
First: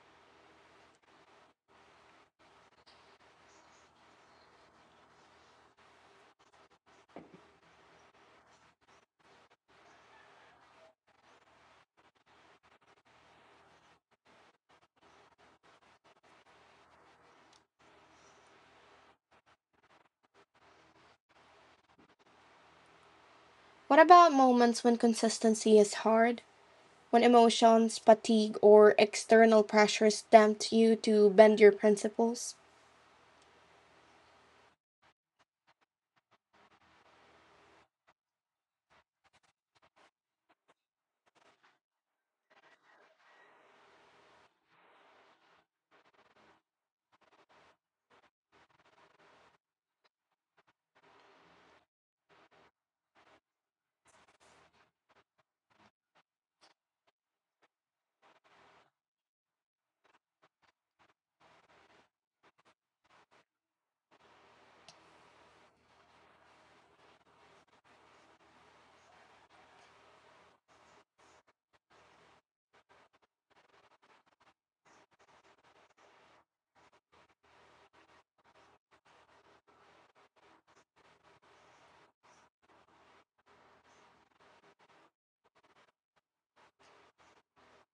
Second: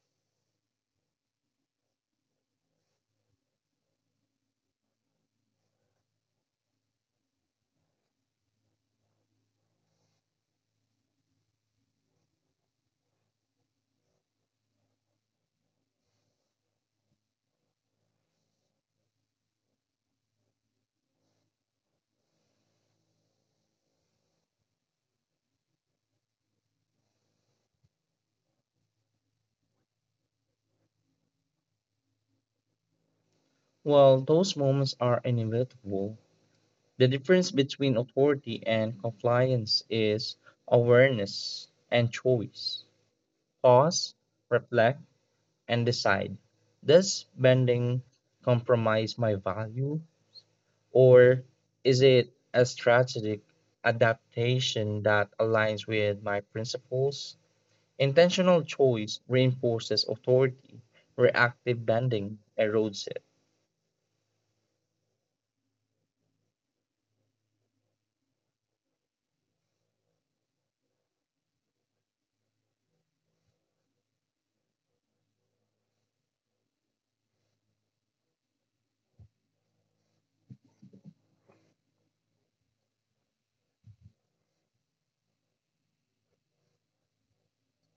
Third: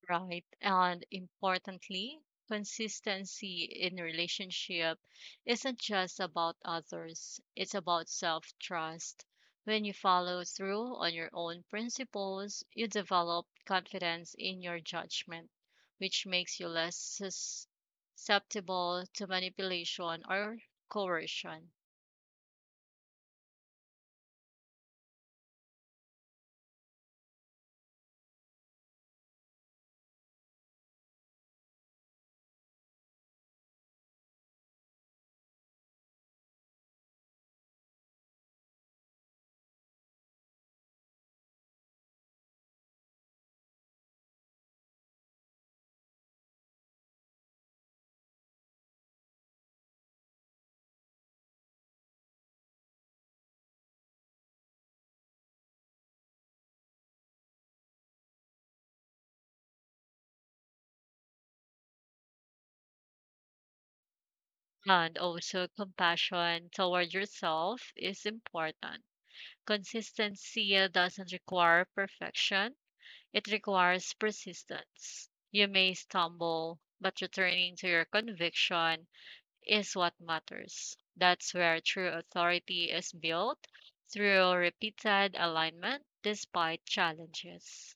[SPEAKER 3] Right. And importantly, consistency in relationship isn't just about others, it's about self trust. When you follow through on your own principles, you develop confidence in your judgment, which makes you less susceptible to manipulation or coercion.
[SPEAKER 1] What about moments when consistency is hard, when emotions, fatigue, or external pressures tempt you to bend your principles?
[SPEAKER 2] Well, those moments are inevitable. The difference between authority and compliance is awareness and choice. Pause, reflect, and decide. Does bending compromise my value, or is it a strategic adaptation that aligns with my principles? Intentional choice reinforces authority, reactive bending erodes it.
[SPEAKER 3] And also, compassion toward yourself is important. Consistency doesn't require perfection. It requires persistence. You may stumble, but returning to your conviction is what matters. That's where true authority is built through repeated alignment despite challenges.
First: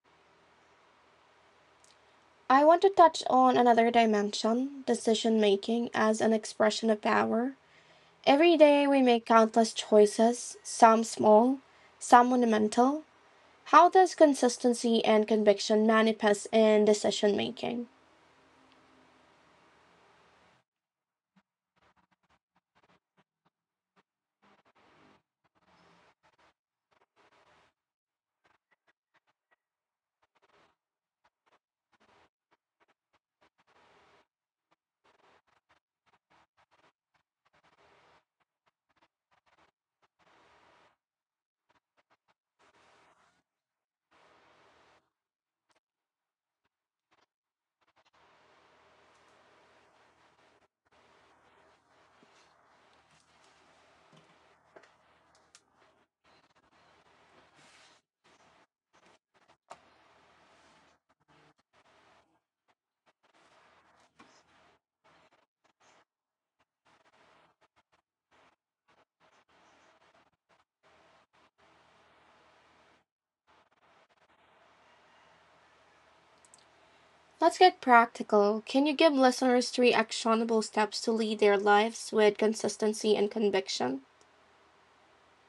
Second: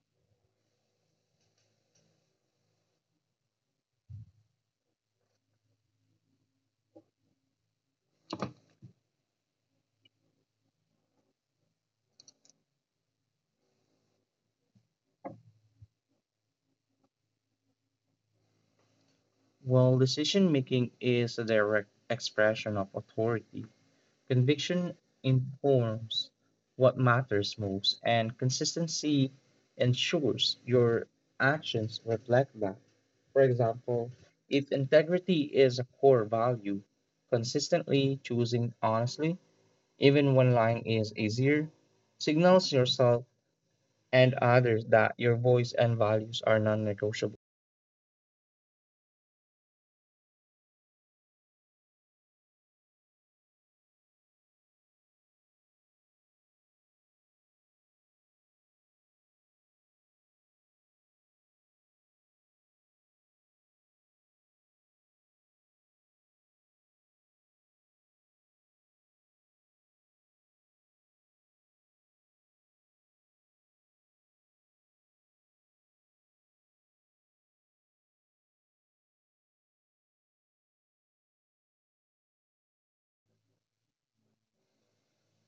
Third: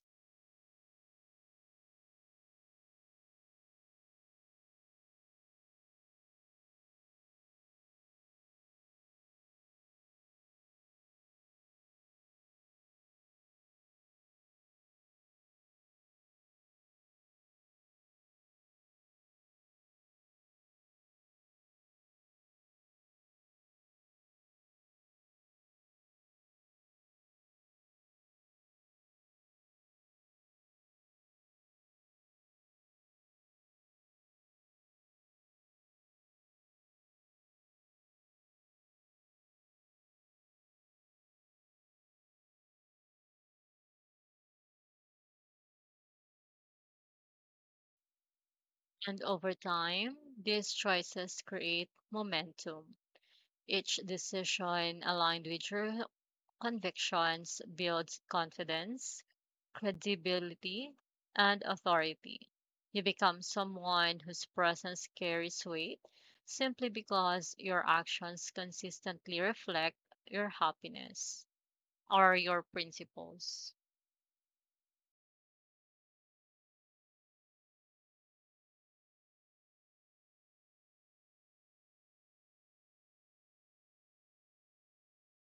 [SPEAKER 1] I want to touch on another dimension decision making as an expression of power. Every day we make countless choices, some small, some monumental. How does consistency and conviction manifest in decision making?
[SPEAKER 2] While decision making is a direct expression of authority, conviction informs what matters most, and consistency ensures your actions reflect that. For example, if integrity is a core value, consistently choosing honestly, even when lying is easier, signals yourself and others that your voice and values are non negotiable.
[SPEAKER 3] And over time, these choices create momentum. Each decision aligned with your convictions builds confidence, credibility, and authority. You become someone whose presence carries weight simply because your actions consistently reflect your happiness or your principles.
[SPEAKER 1] Let's get practical. Can you give listeners three actionable steps to lead their lives with consistency and conviction?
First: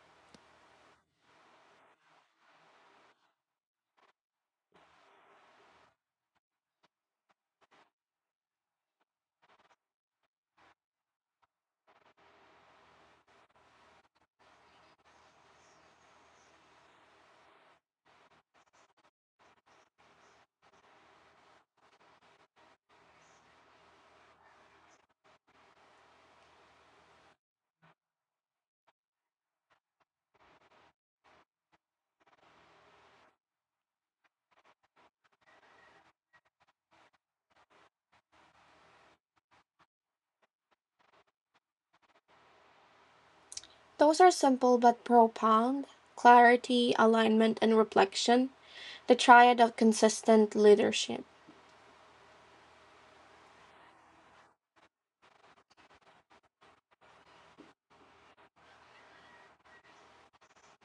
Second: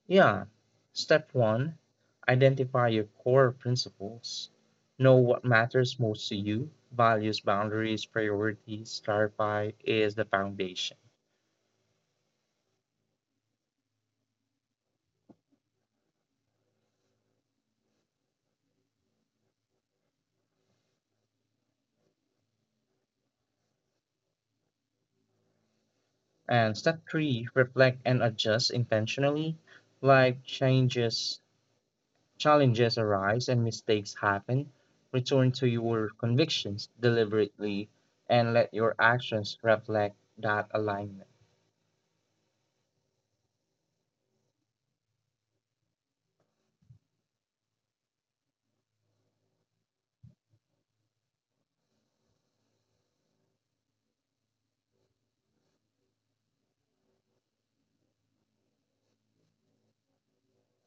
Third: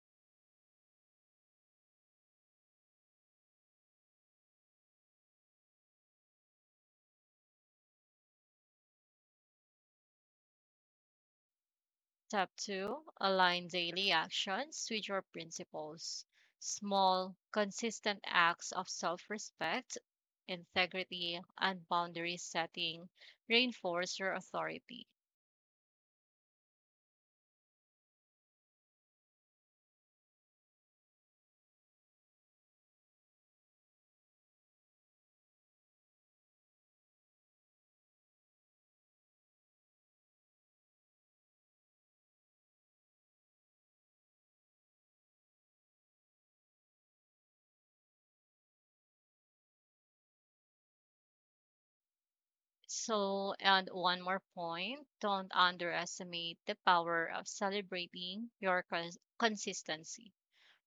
[SPEAKER 2] Yeah. Step one, identify your core principles. Know what matters most to you. Values, boundaries, priorities, clarify is the foundation.
[SPEAKER 3] Step two, align daily actions with your principles. Small, consistent acts of self respect, integrity, and boundary setting reinforce your authority.
[SPEAKER 2] And step three, reflect and adjust intentionally. Like changes, challenges arise and mistakes happen. Return to your convictions deliberately and let your actions reflect that alignment.
[SPEAKER 1] Those are simple but profound: clarity, alignment, and reflection, the triad of consistent leadership.
[SPEAKER 3] So, and one more point, don't underestimate the power of celebrating your consistency.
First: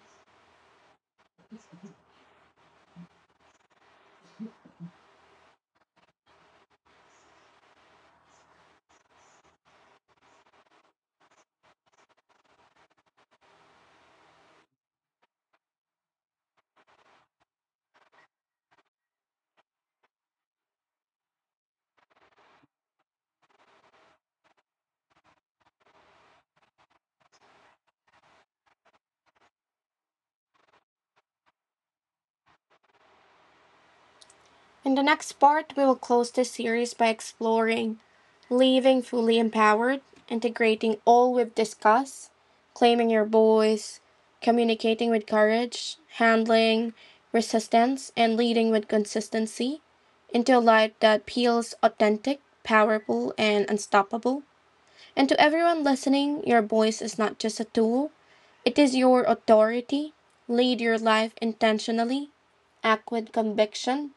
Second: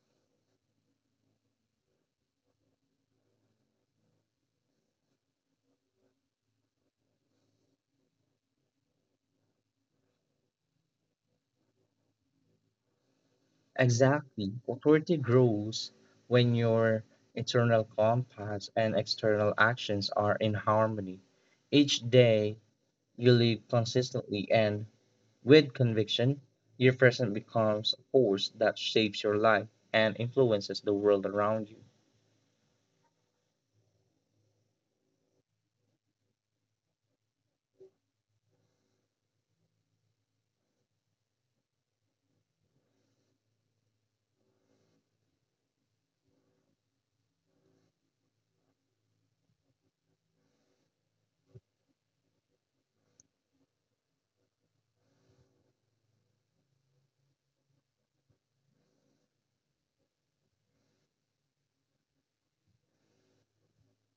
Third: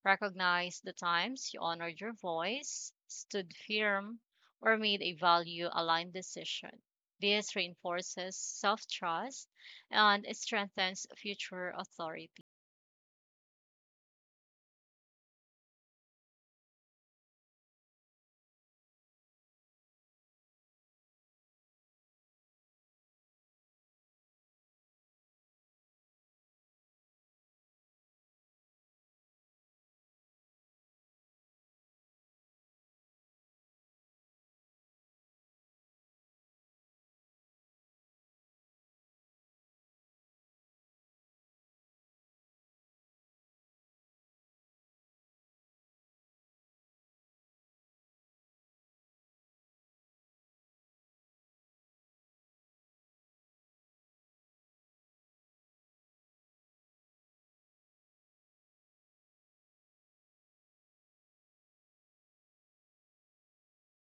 [SPEAKER 3] Recognize the times you honored your voice, stood firm, or made a value aligned decision. This reinforces self trust and strengthens future authority.
[SPEAKER 2] Exactly. Authority grows when your internal compass and external actions are in harmony. Each day you live consistently and with conviction, your present becomes a force that shapes your life and influences the world around you.
[SPEAKER 1] In the next part, we will close this series by exploring leaving fully empowered, integrating all we've discussed, claiming your voice, communicating with courage, handling resistance, and leading with consistency into a life that feels authentic, powerful, and unstoppable. And to everyone listening, your voice is not just a tool, it is your authority. Lead your life intentionally, act with conviction,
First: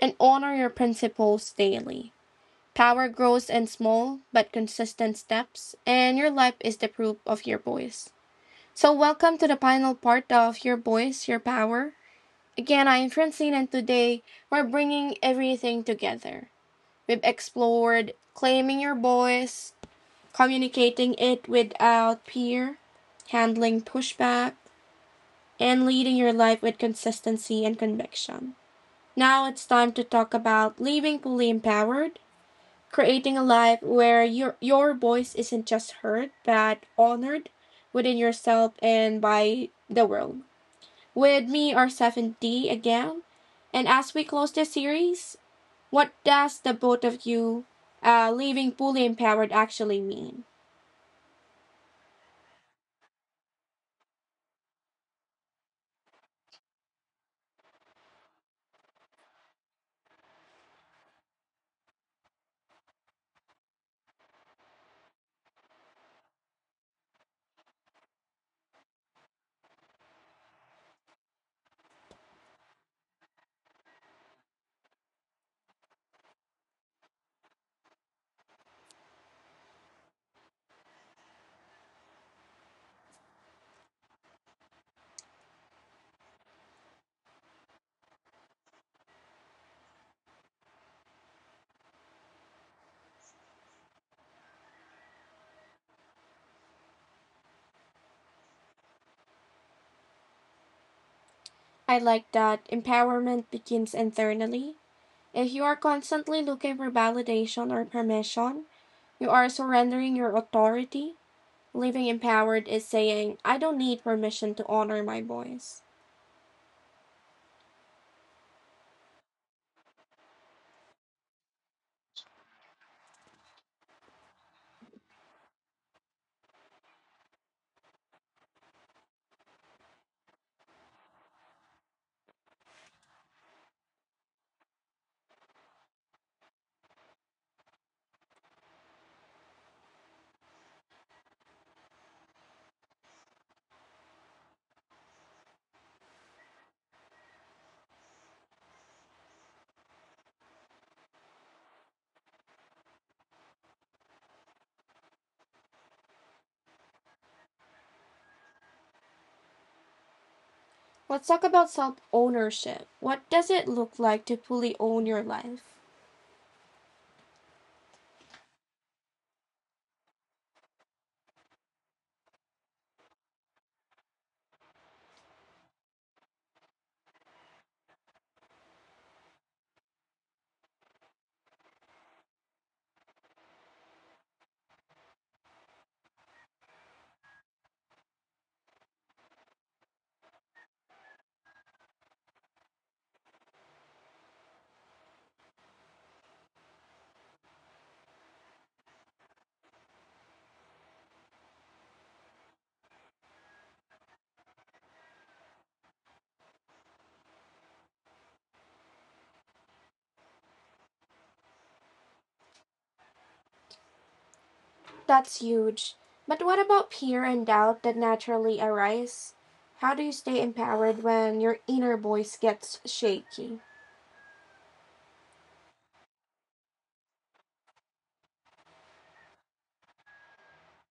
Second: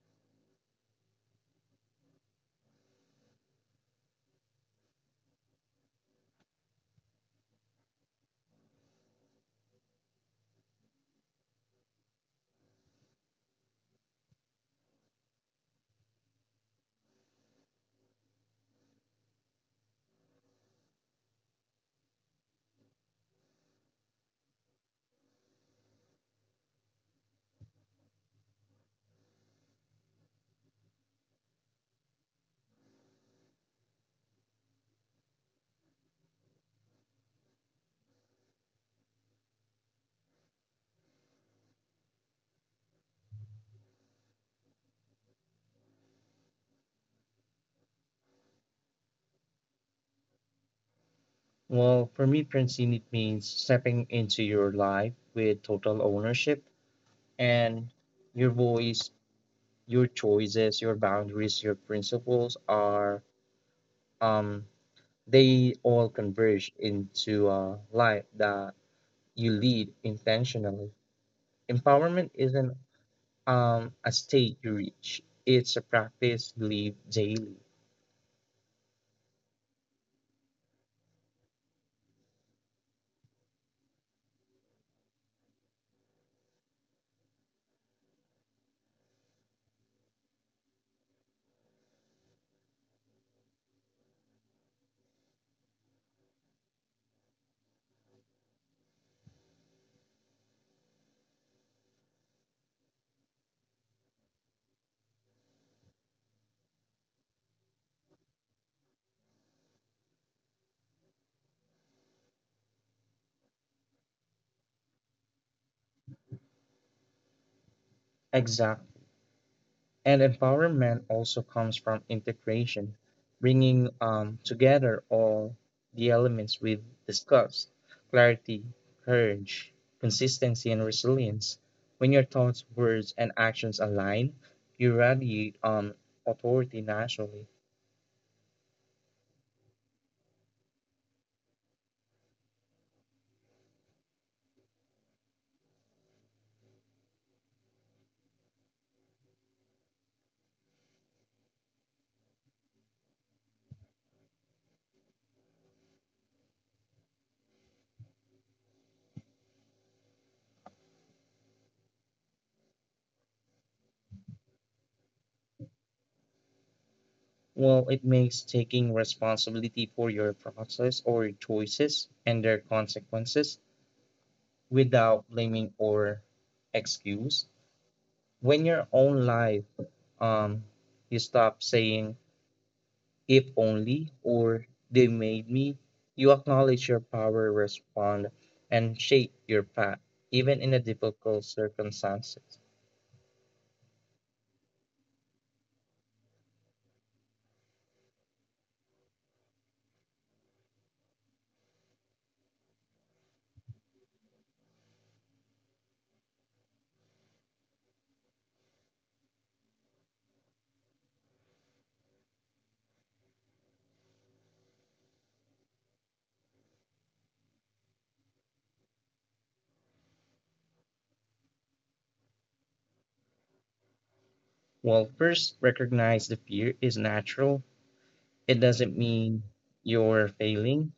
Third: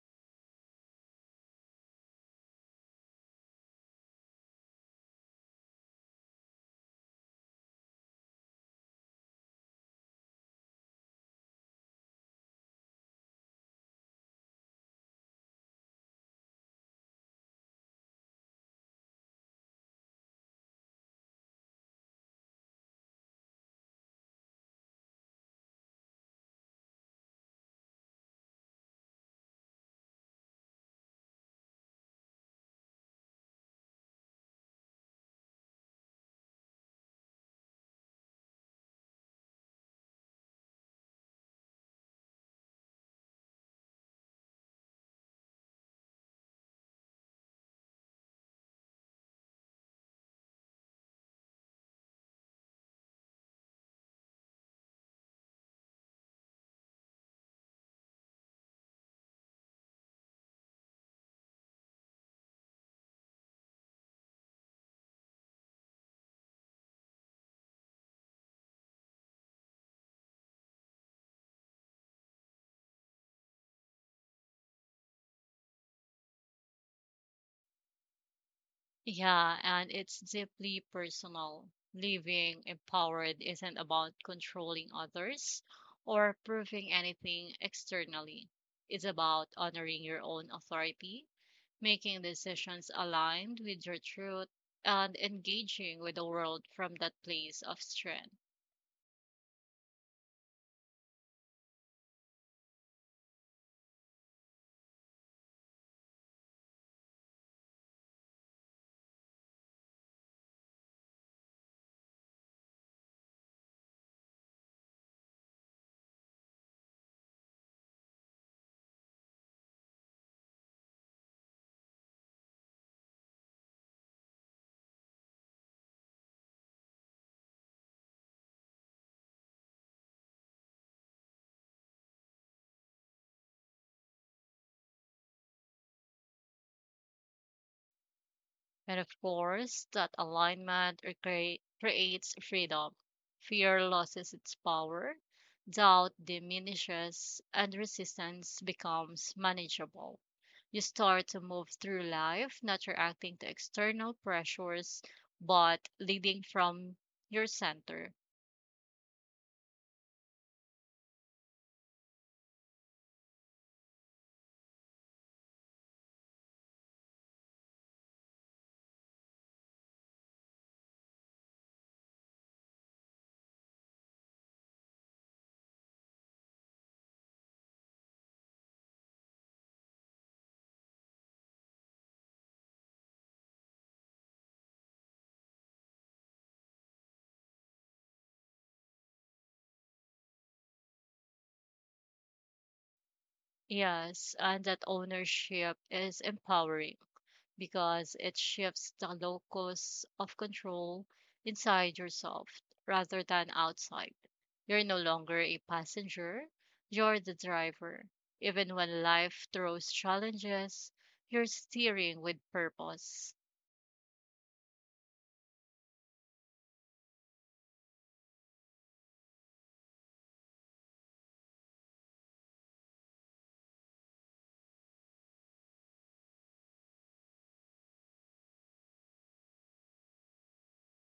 [SPEAKER 1] and honor your principles daily. Power grows in small but consistent steps, and your life is the proof of your voice. So, welcome to the final part of Your Voice, Your Power. Again, I am Francine, and today we're bringing everything together. We've explored claiming your voice, communicating it without fear, handling pushback, and leading your life with consistency and conviction. Now it's time to talk about living fully empowered, creating a life where your voice isn't just heard, but honored within yourself and by the world. With me are 7D again. And as we close this series, what does the both of you living fully empowered actually mean?
[SPEAKER 2] Well, for me, Francine, it means stepping into your life with total ownership and your voice, your choices, your boundaries, your principles are um they all converge into a life that you lead intentionally. Empowerment isn't a state you reach, it's a practice you live daily.
[SPEAKER 3] Yeah, and it's deeply personal. Living empowered isn't about controlling others or proving anything externally. It's about honoring your own authority, making decisions aligned with your truth, and engaging with the world from that place of strength.
[SPEAKER 1] I like that empowerment begins internally. If you are constantly looking for validation or permission, you are surrendering your authority. Living empowered is saying, I don't need permission to honor my voice.
[SPEAKER 2] Exactly. And empowerment also comes from integration, bringing together all the elements we've discussed, clarity, courage, consistency, and resilience. When your thoughts, words, and actions align, you radiate authority naturally.
[SPEAKER 3] And of course, that alignment creates freedom. Fear loses its power, doubt diminishes, and resistance becomes manageable. You start to move through life not reacting to external pressures, but leading from your center.
[SPEAKER 1] Let's talk about self ownership. What does it look like to fully own your life?
[SPEAKER 2] Well, it makes taking responsibility for your process or choices and their consequences without blaming or excuse. When your own life, um, you stop saying if only or they made me, you acknowledge your power, respond, and shape your path, even in a difficult circumstances.
[SPEAKER 3] Yes, and that ownership is empowering, because it shifts the locus of control inside yourself rather than outside. You're no longer a passenger, you're the driver. Even when life throws challenges, you're steering with purpose.
[SPEAKER 1] That's huge. But what about fear and doubt that naturally arise? How do you stay empowered when your inner voice gets shaky?
[SPEAKER 2] Well, first, recognize the fear is natural. It doesn't mean you're failing.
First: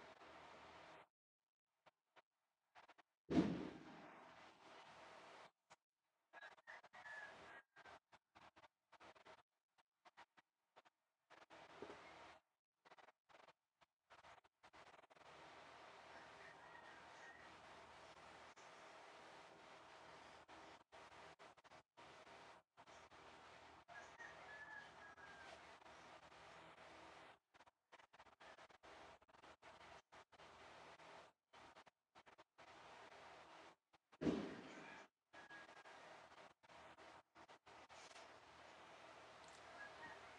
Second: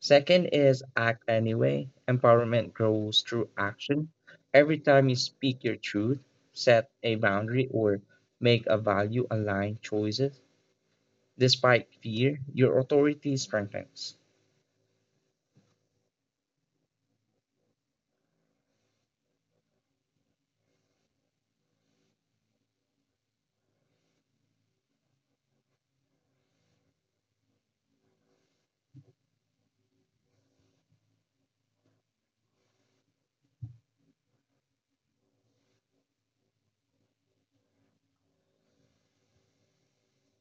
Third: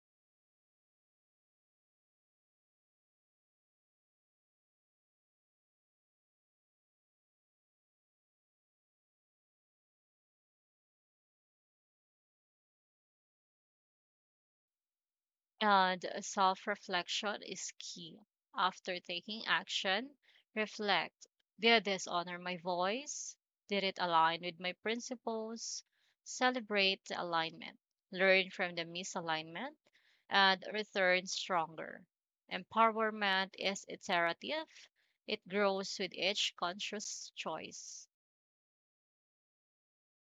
[SPEAKER 2] Second is act anyway. Empowerment grows through action. Every time you speak your truth, set a boundary, or make a value aligned choices, despite fear, your authority strengthens.
[SPEAKER 3] And self reflection is key. After taking action, reflect: did this honor my voice? Did it align with my principles? Celebrate the alignment, learn from the misalignment, and return stronger. Empowerment is iterative, it grows with each conscious choice.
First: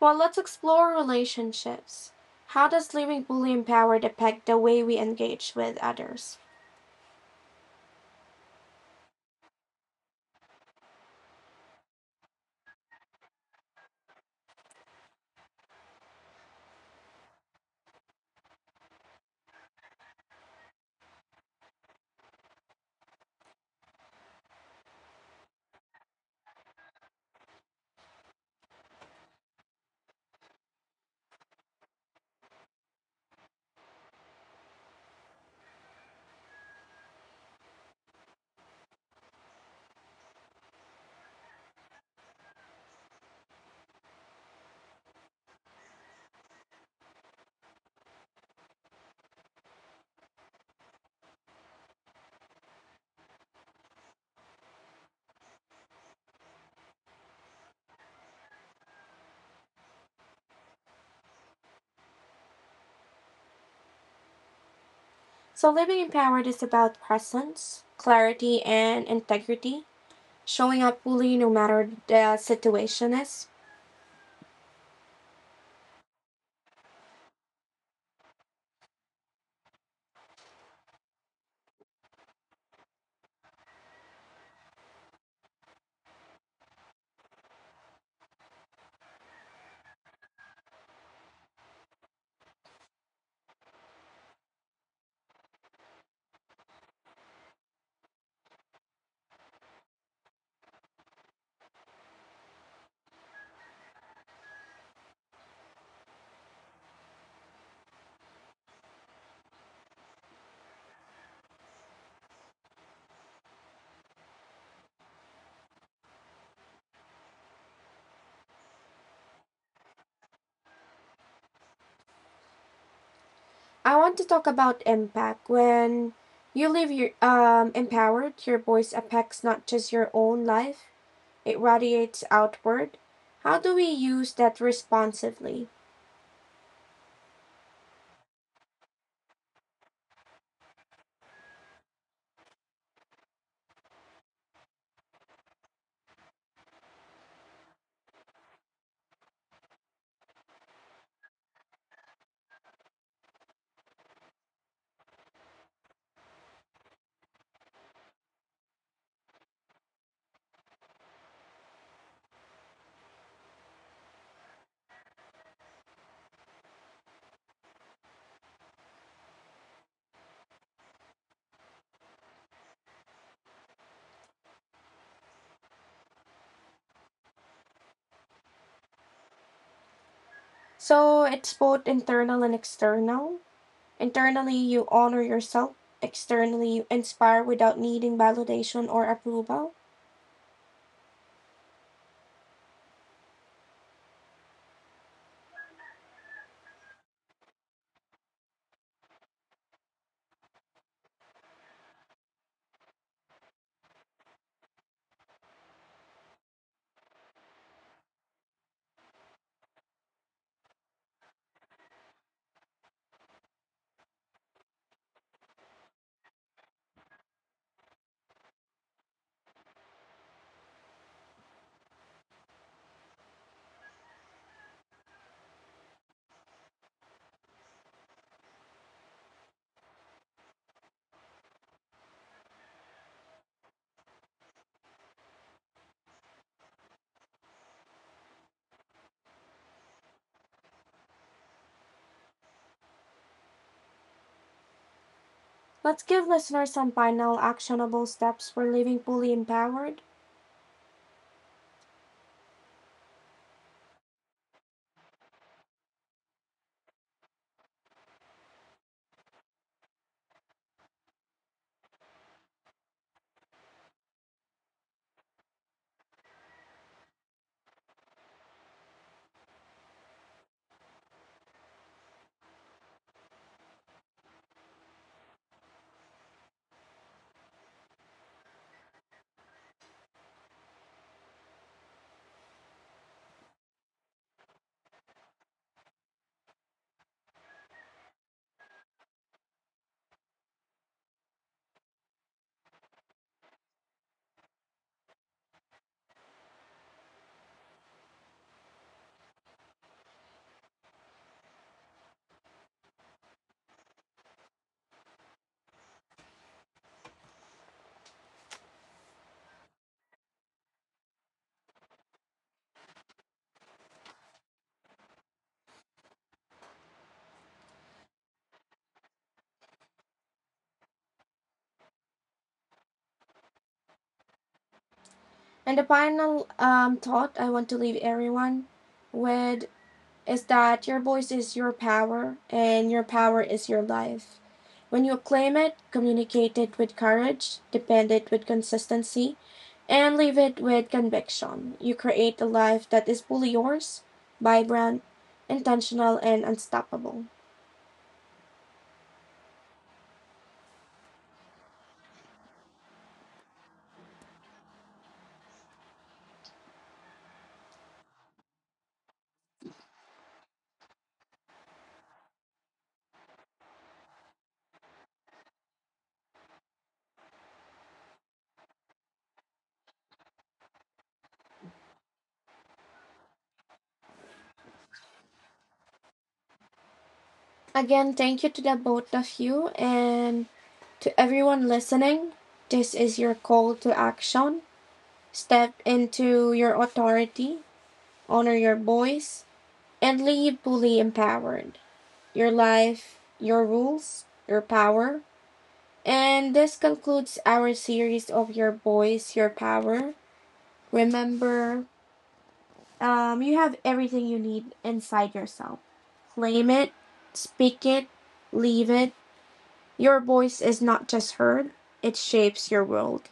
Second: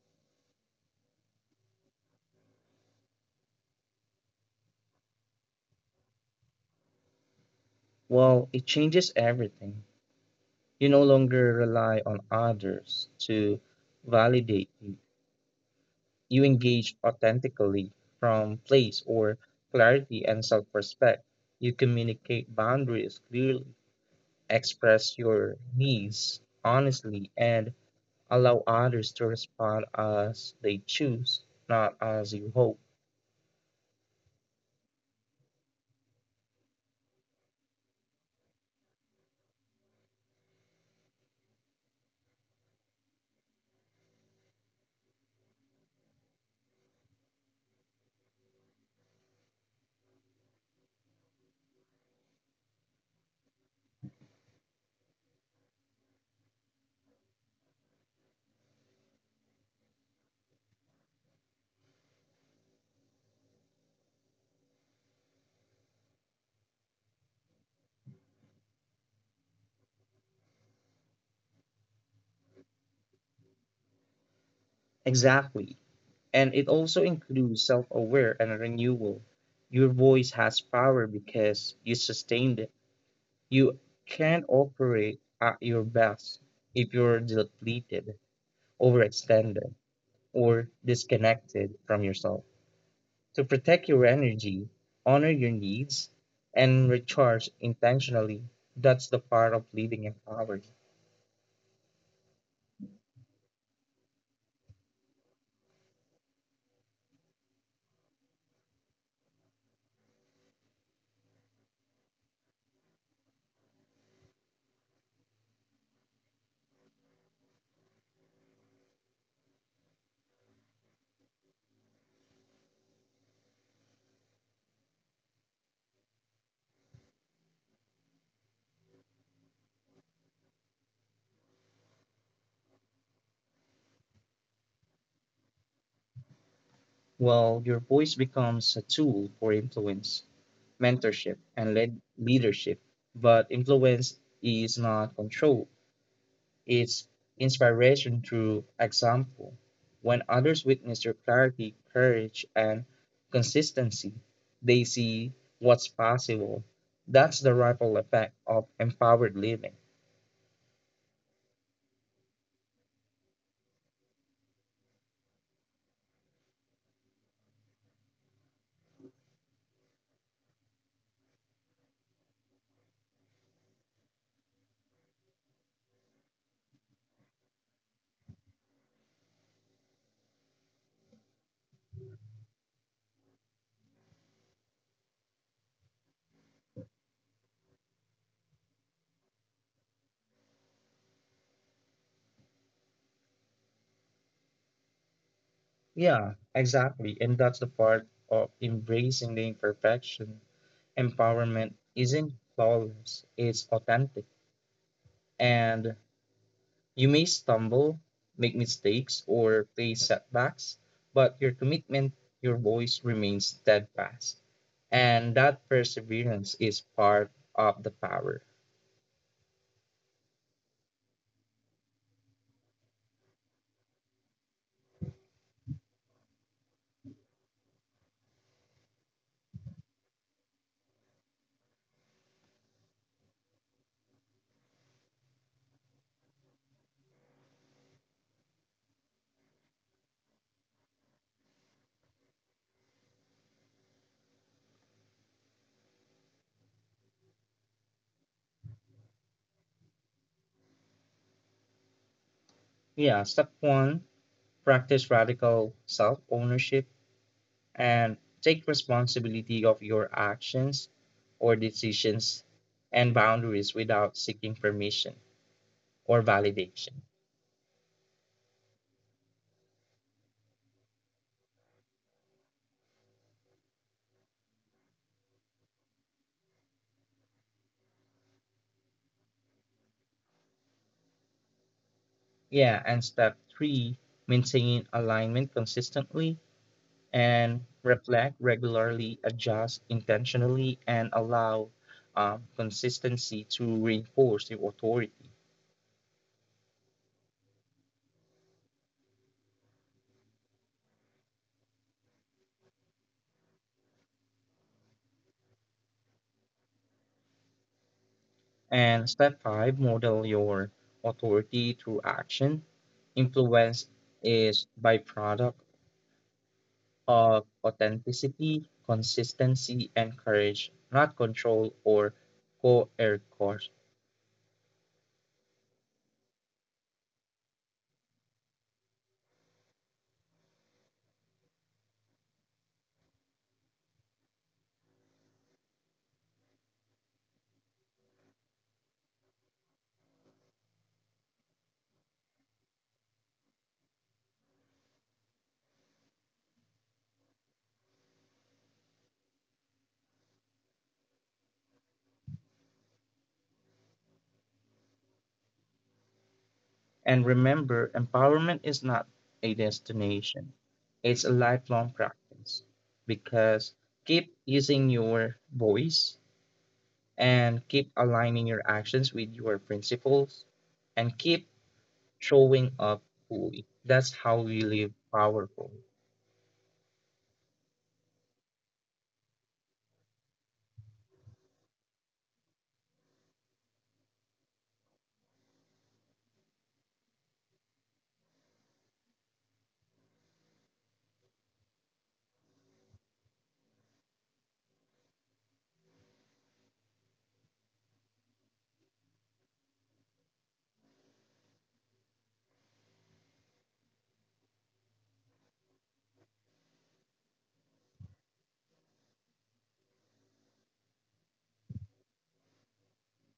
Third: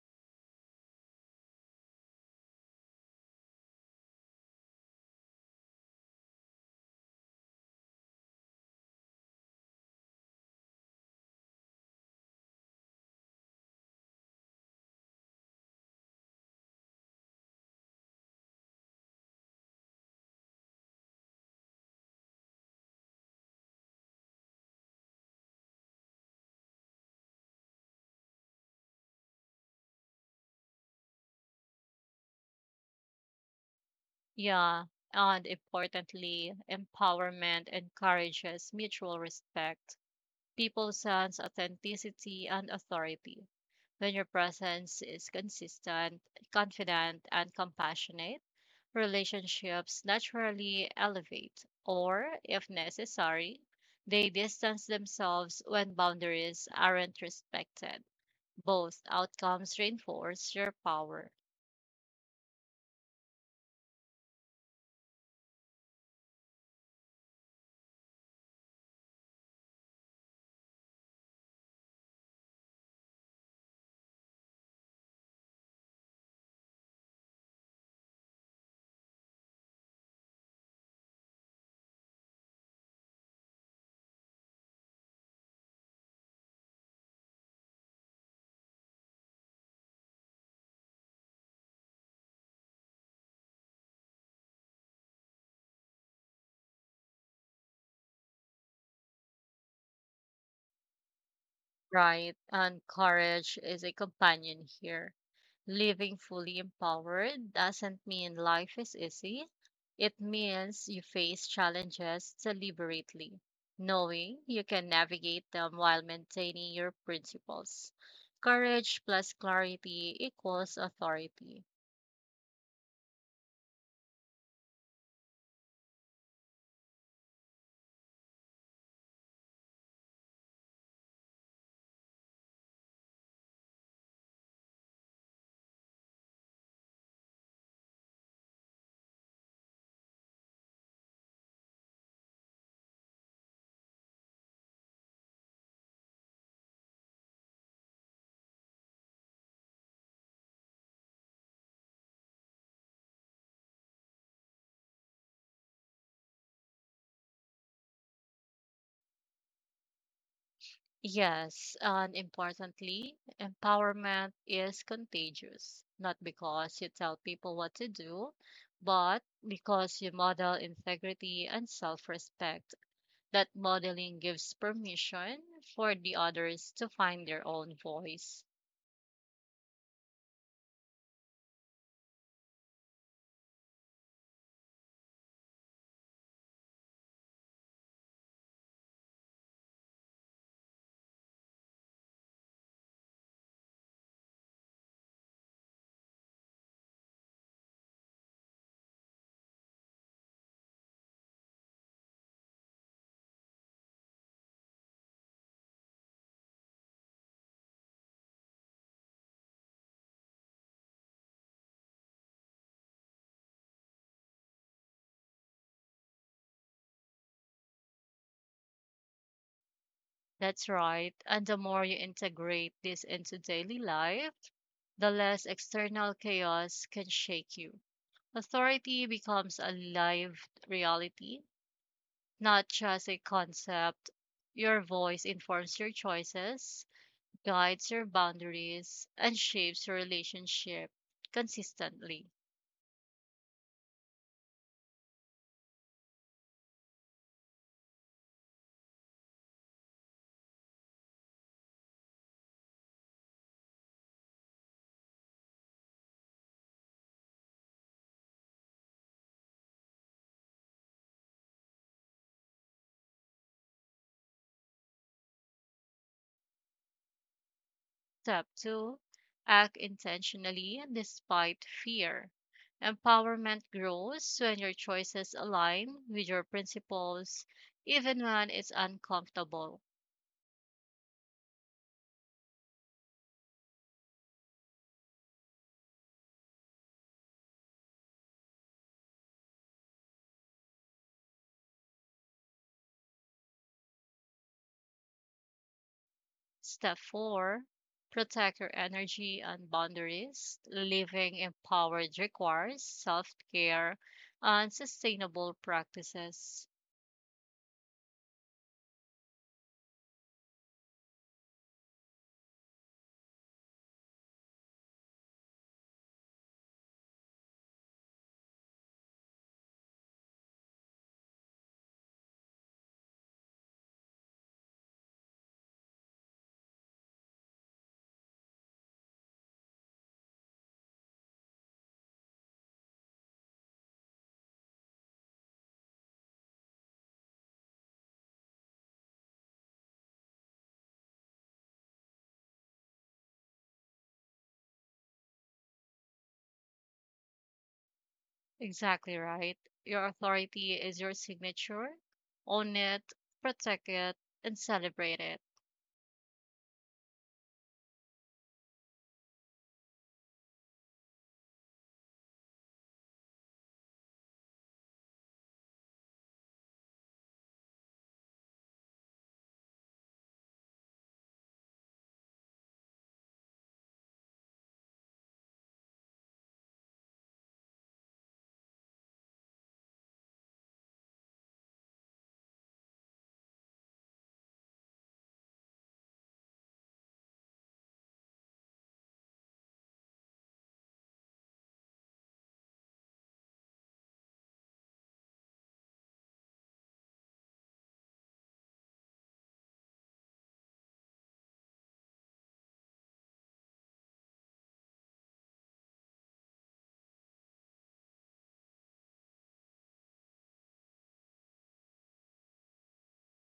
[SPEAKER 1] Well, let's explore relationships. How does living fully empowered affect the way we engage with others?
[SPEAKER 2] Well, it changes everything. You no longer rely on others to validate you. You engage authentically from place or clarity and self respect. You communicate boundaries clearly express your needs honestly and allow others to respond as they choose, not as you hope.
[SPEAKER 3] Yeah, and importantly, empowerment encourages mutual respect. People sense authenticity and authority. When your presence is consistent, confident, and compassionate, relationships naturally elevate, or, if necessary, they distance themselves when boundaries aren't respected. Both outcomes reinforce your power.
[SPEAKER 1] So, living empowered is about presence, clarity, and integrity, showing up fully no matter the situation is.
[SPEAKER 2] Exactly. And it also includes self aware and renewal. Your voice has power because you sustained it. You can't operate at your best if you're depleted, overextended, or disconnected from yourself. To protect your energy, honor your needs, and recharge intentionally. That's the part of living empowered.
[SPEAKER 3] Right, and courage is a companion here. Living fully empowered doesn't mean life is easy. It means you face challenges deliberately, knowing you can navigate them while maintaining your principles. Courage plus clarity equals authority.
[SPEAKER 1] I want to talk about impact. When you live empowered, your voice affects not just your own life, it radiates outward. How do we use that responsively?
[SPEAKER 2] Well, your voice becomes a tool for influence, mentorship, and leadership. But influence is not control, it's inspiration through example. When others witness your clarity, courage, and consistency, they see what's possible. That's the ripple effect of empowered living.
[SPEAKER 3] Yes, and importantly, empowerment is contagious, not because you tell people what to do, but because you model integrity and self respect. That modeling gives permission for the others to find their own voice.
[SPEAKER 1] So, it's both internal and external. Internally, you honor yourself. Externally, you inspire without needing validation or approval.
[SPEAKER 2] Yeah, exactly. And that's the part of embracing the imperfection. Empowerment isn't flawless, it's authentic. And you may stumble, make mistakes, or face setbacks, but your commitment, your voice remains steadfast. And that perseverance is part of the power.
[SPEAKER 3] That's right. And the more you integrate this into daily life, the less external chaos can shake you. Authority becomes a lived reality, not just a concept. Your voice informs your choices, guides your boundaries, and shapes your relationship consistently.
[SPEAKER 1] Let's give listeners some final actionable steps for living fully empowered.
[SPEAKER 2] Yeah, step one, practice radical self ownership and take responsibility of your actions or decisions and boundaries without seeking permission or validation.
[SPEAKER 3] Step 2, act intentionally despite fear. Empowerment grows when your choices align with your principles, even when it's uncomfortable.
[SPEAKER 2] Yeah, and step three, maintain alignment consistently and reflect regularly, adjust intentionally, and allow consistency to reinforce your authority.
[SPEAKER 3] Step four, protect your energy and boundaries. Living empowered requires self care and sustainable practices.
[SPEAKER 2] And step five, model your authority through action. Influence is byproduct of authenticity, consistency, and courage, not control or coercion.
[SPEAKER 1] And the final thought I want to leave everyone with is that your voice is your power and your power is your life. When you claim it, communicate it with courage, defend it with consistency, and live it with conviction, you create a life that is fully yours, vibrant, intentional, and unstoppable.
[SPEAKER 3] Exactly right. Your authority is your signature. Own it, protect it, and celebrate it.
[SPEAKER 2] And remember, empowerment is not a destination, it's a lifelong practice because keep using your voice and keep aligning your actions with your principles and keep showing up fully. That's how we live powerful.
[SPEAKER 1] Again, thank you to the both of you and to everyone listening. This is your call to action. Step into your authority, honor your voice, and leave fully empowered. Your life, your rules, your power. And this concludes our series of Your Voice, Your Power. Remember, you have everything you need inside yourself. Claim it, speak it, leave it. Your voice is not just heard, it shapes your world.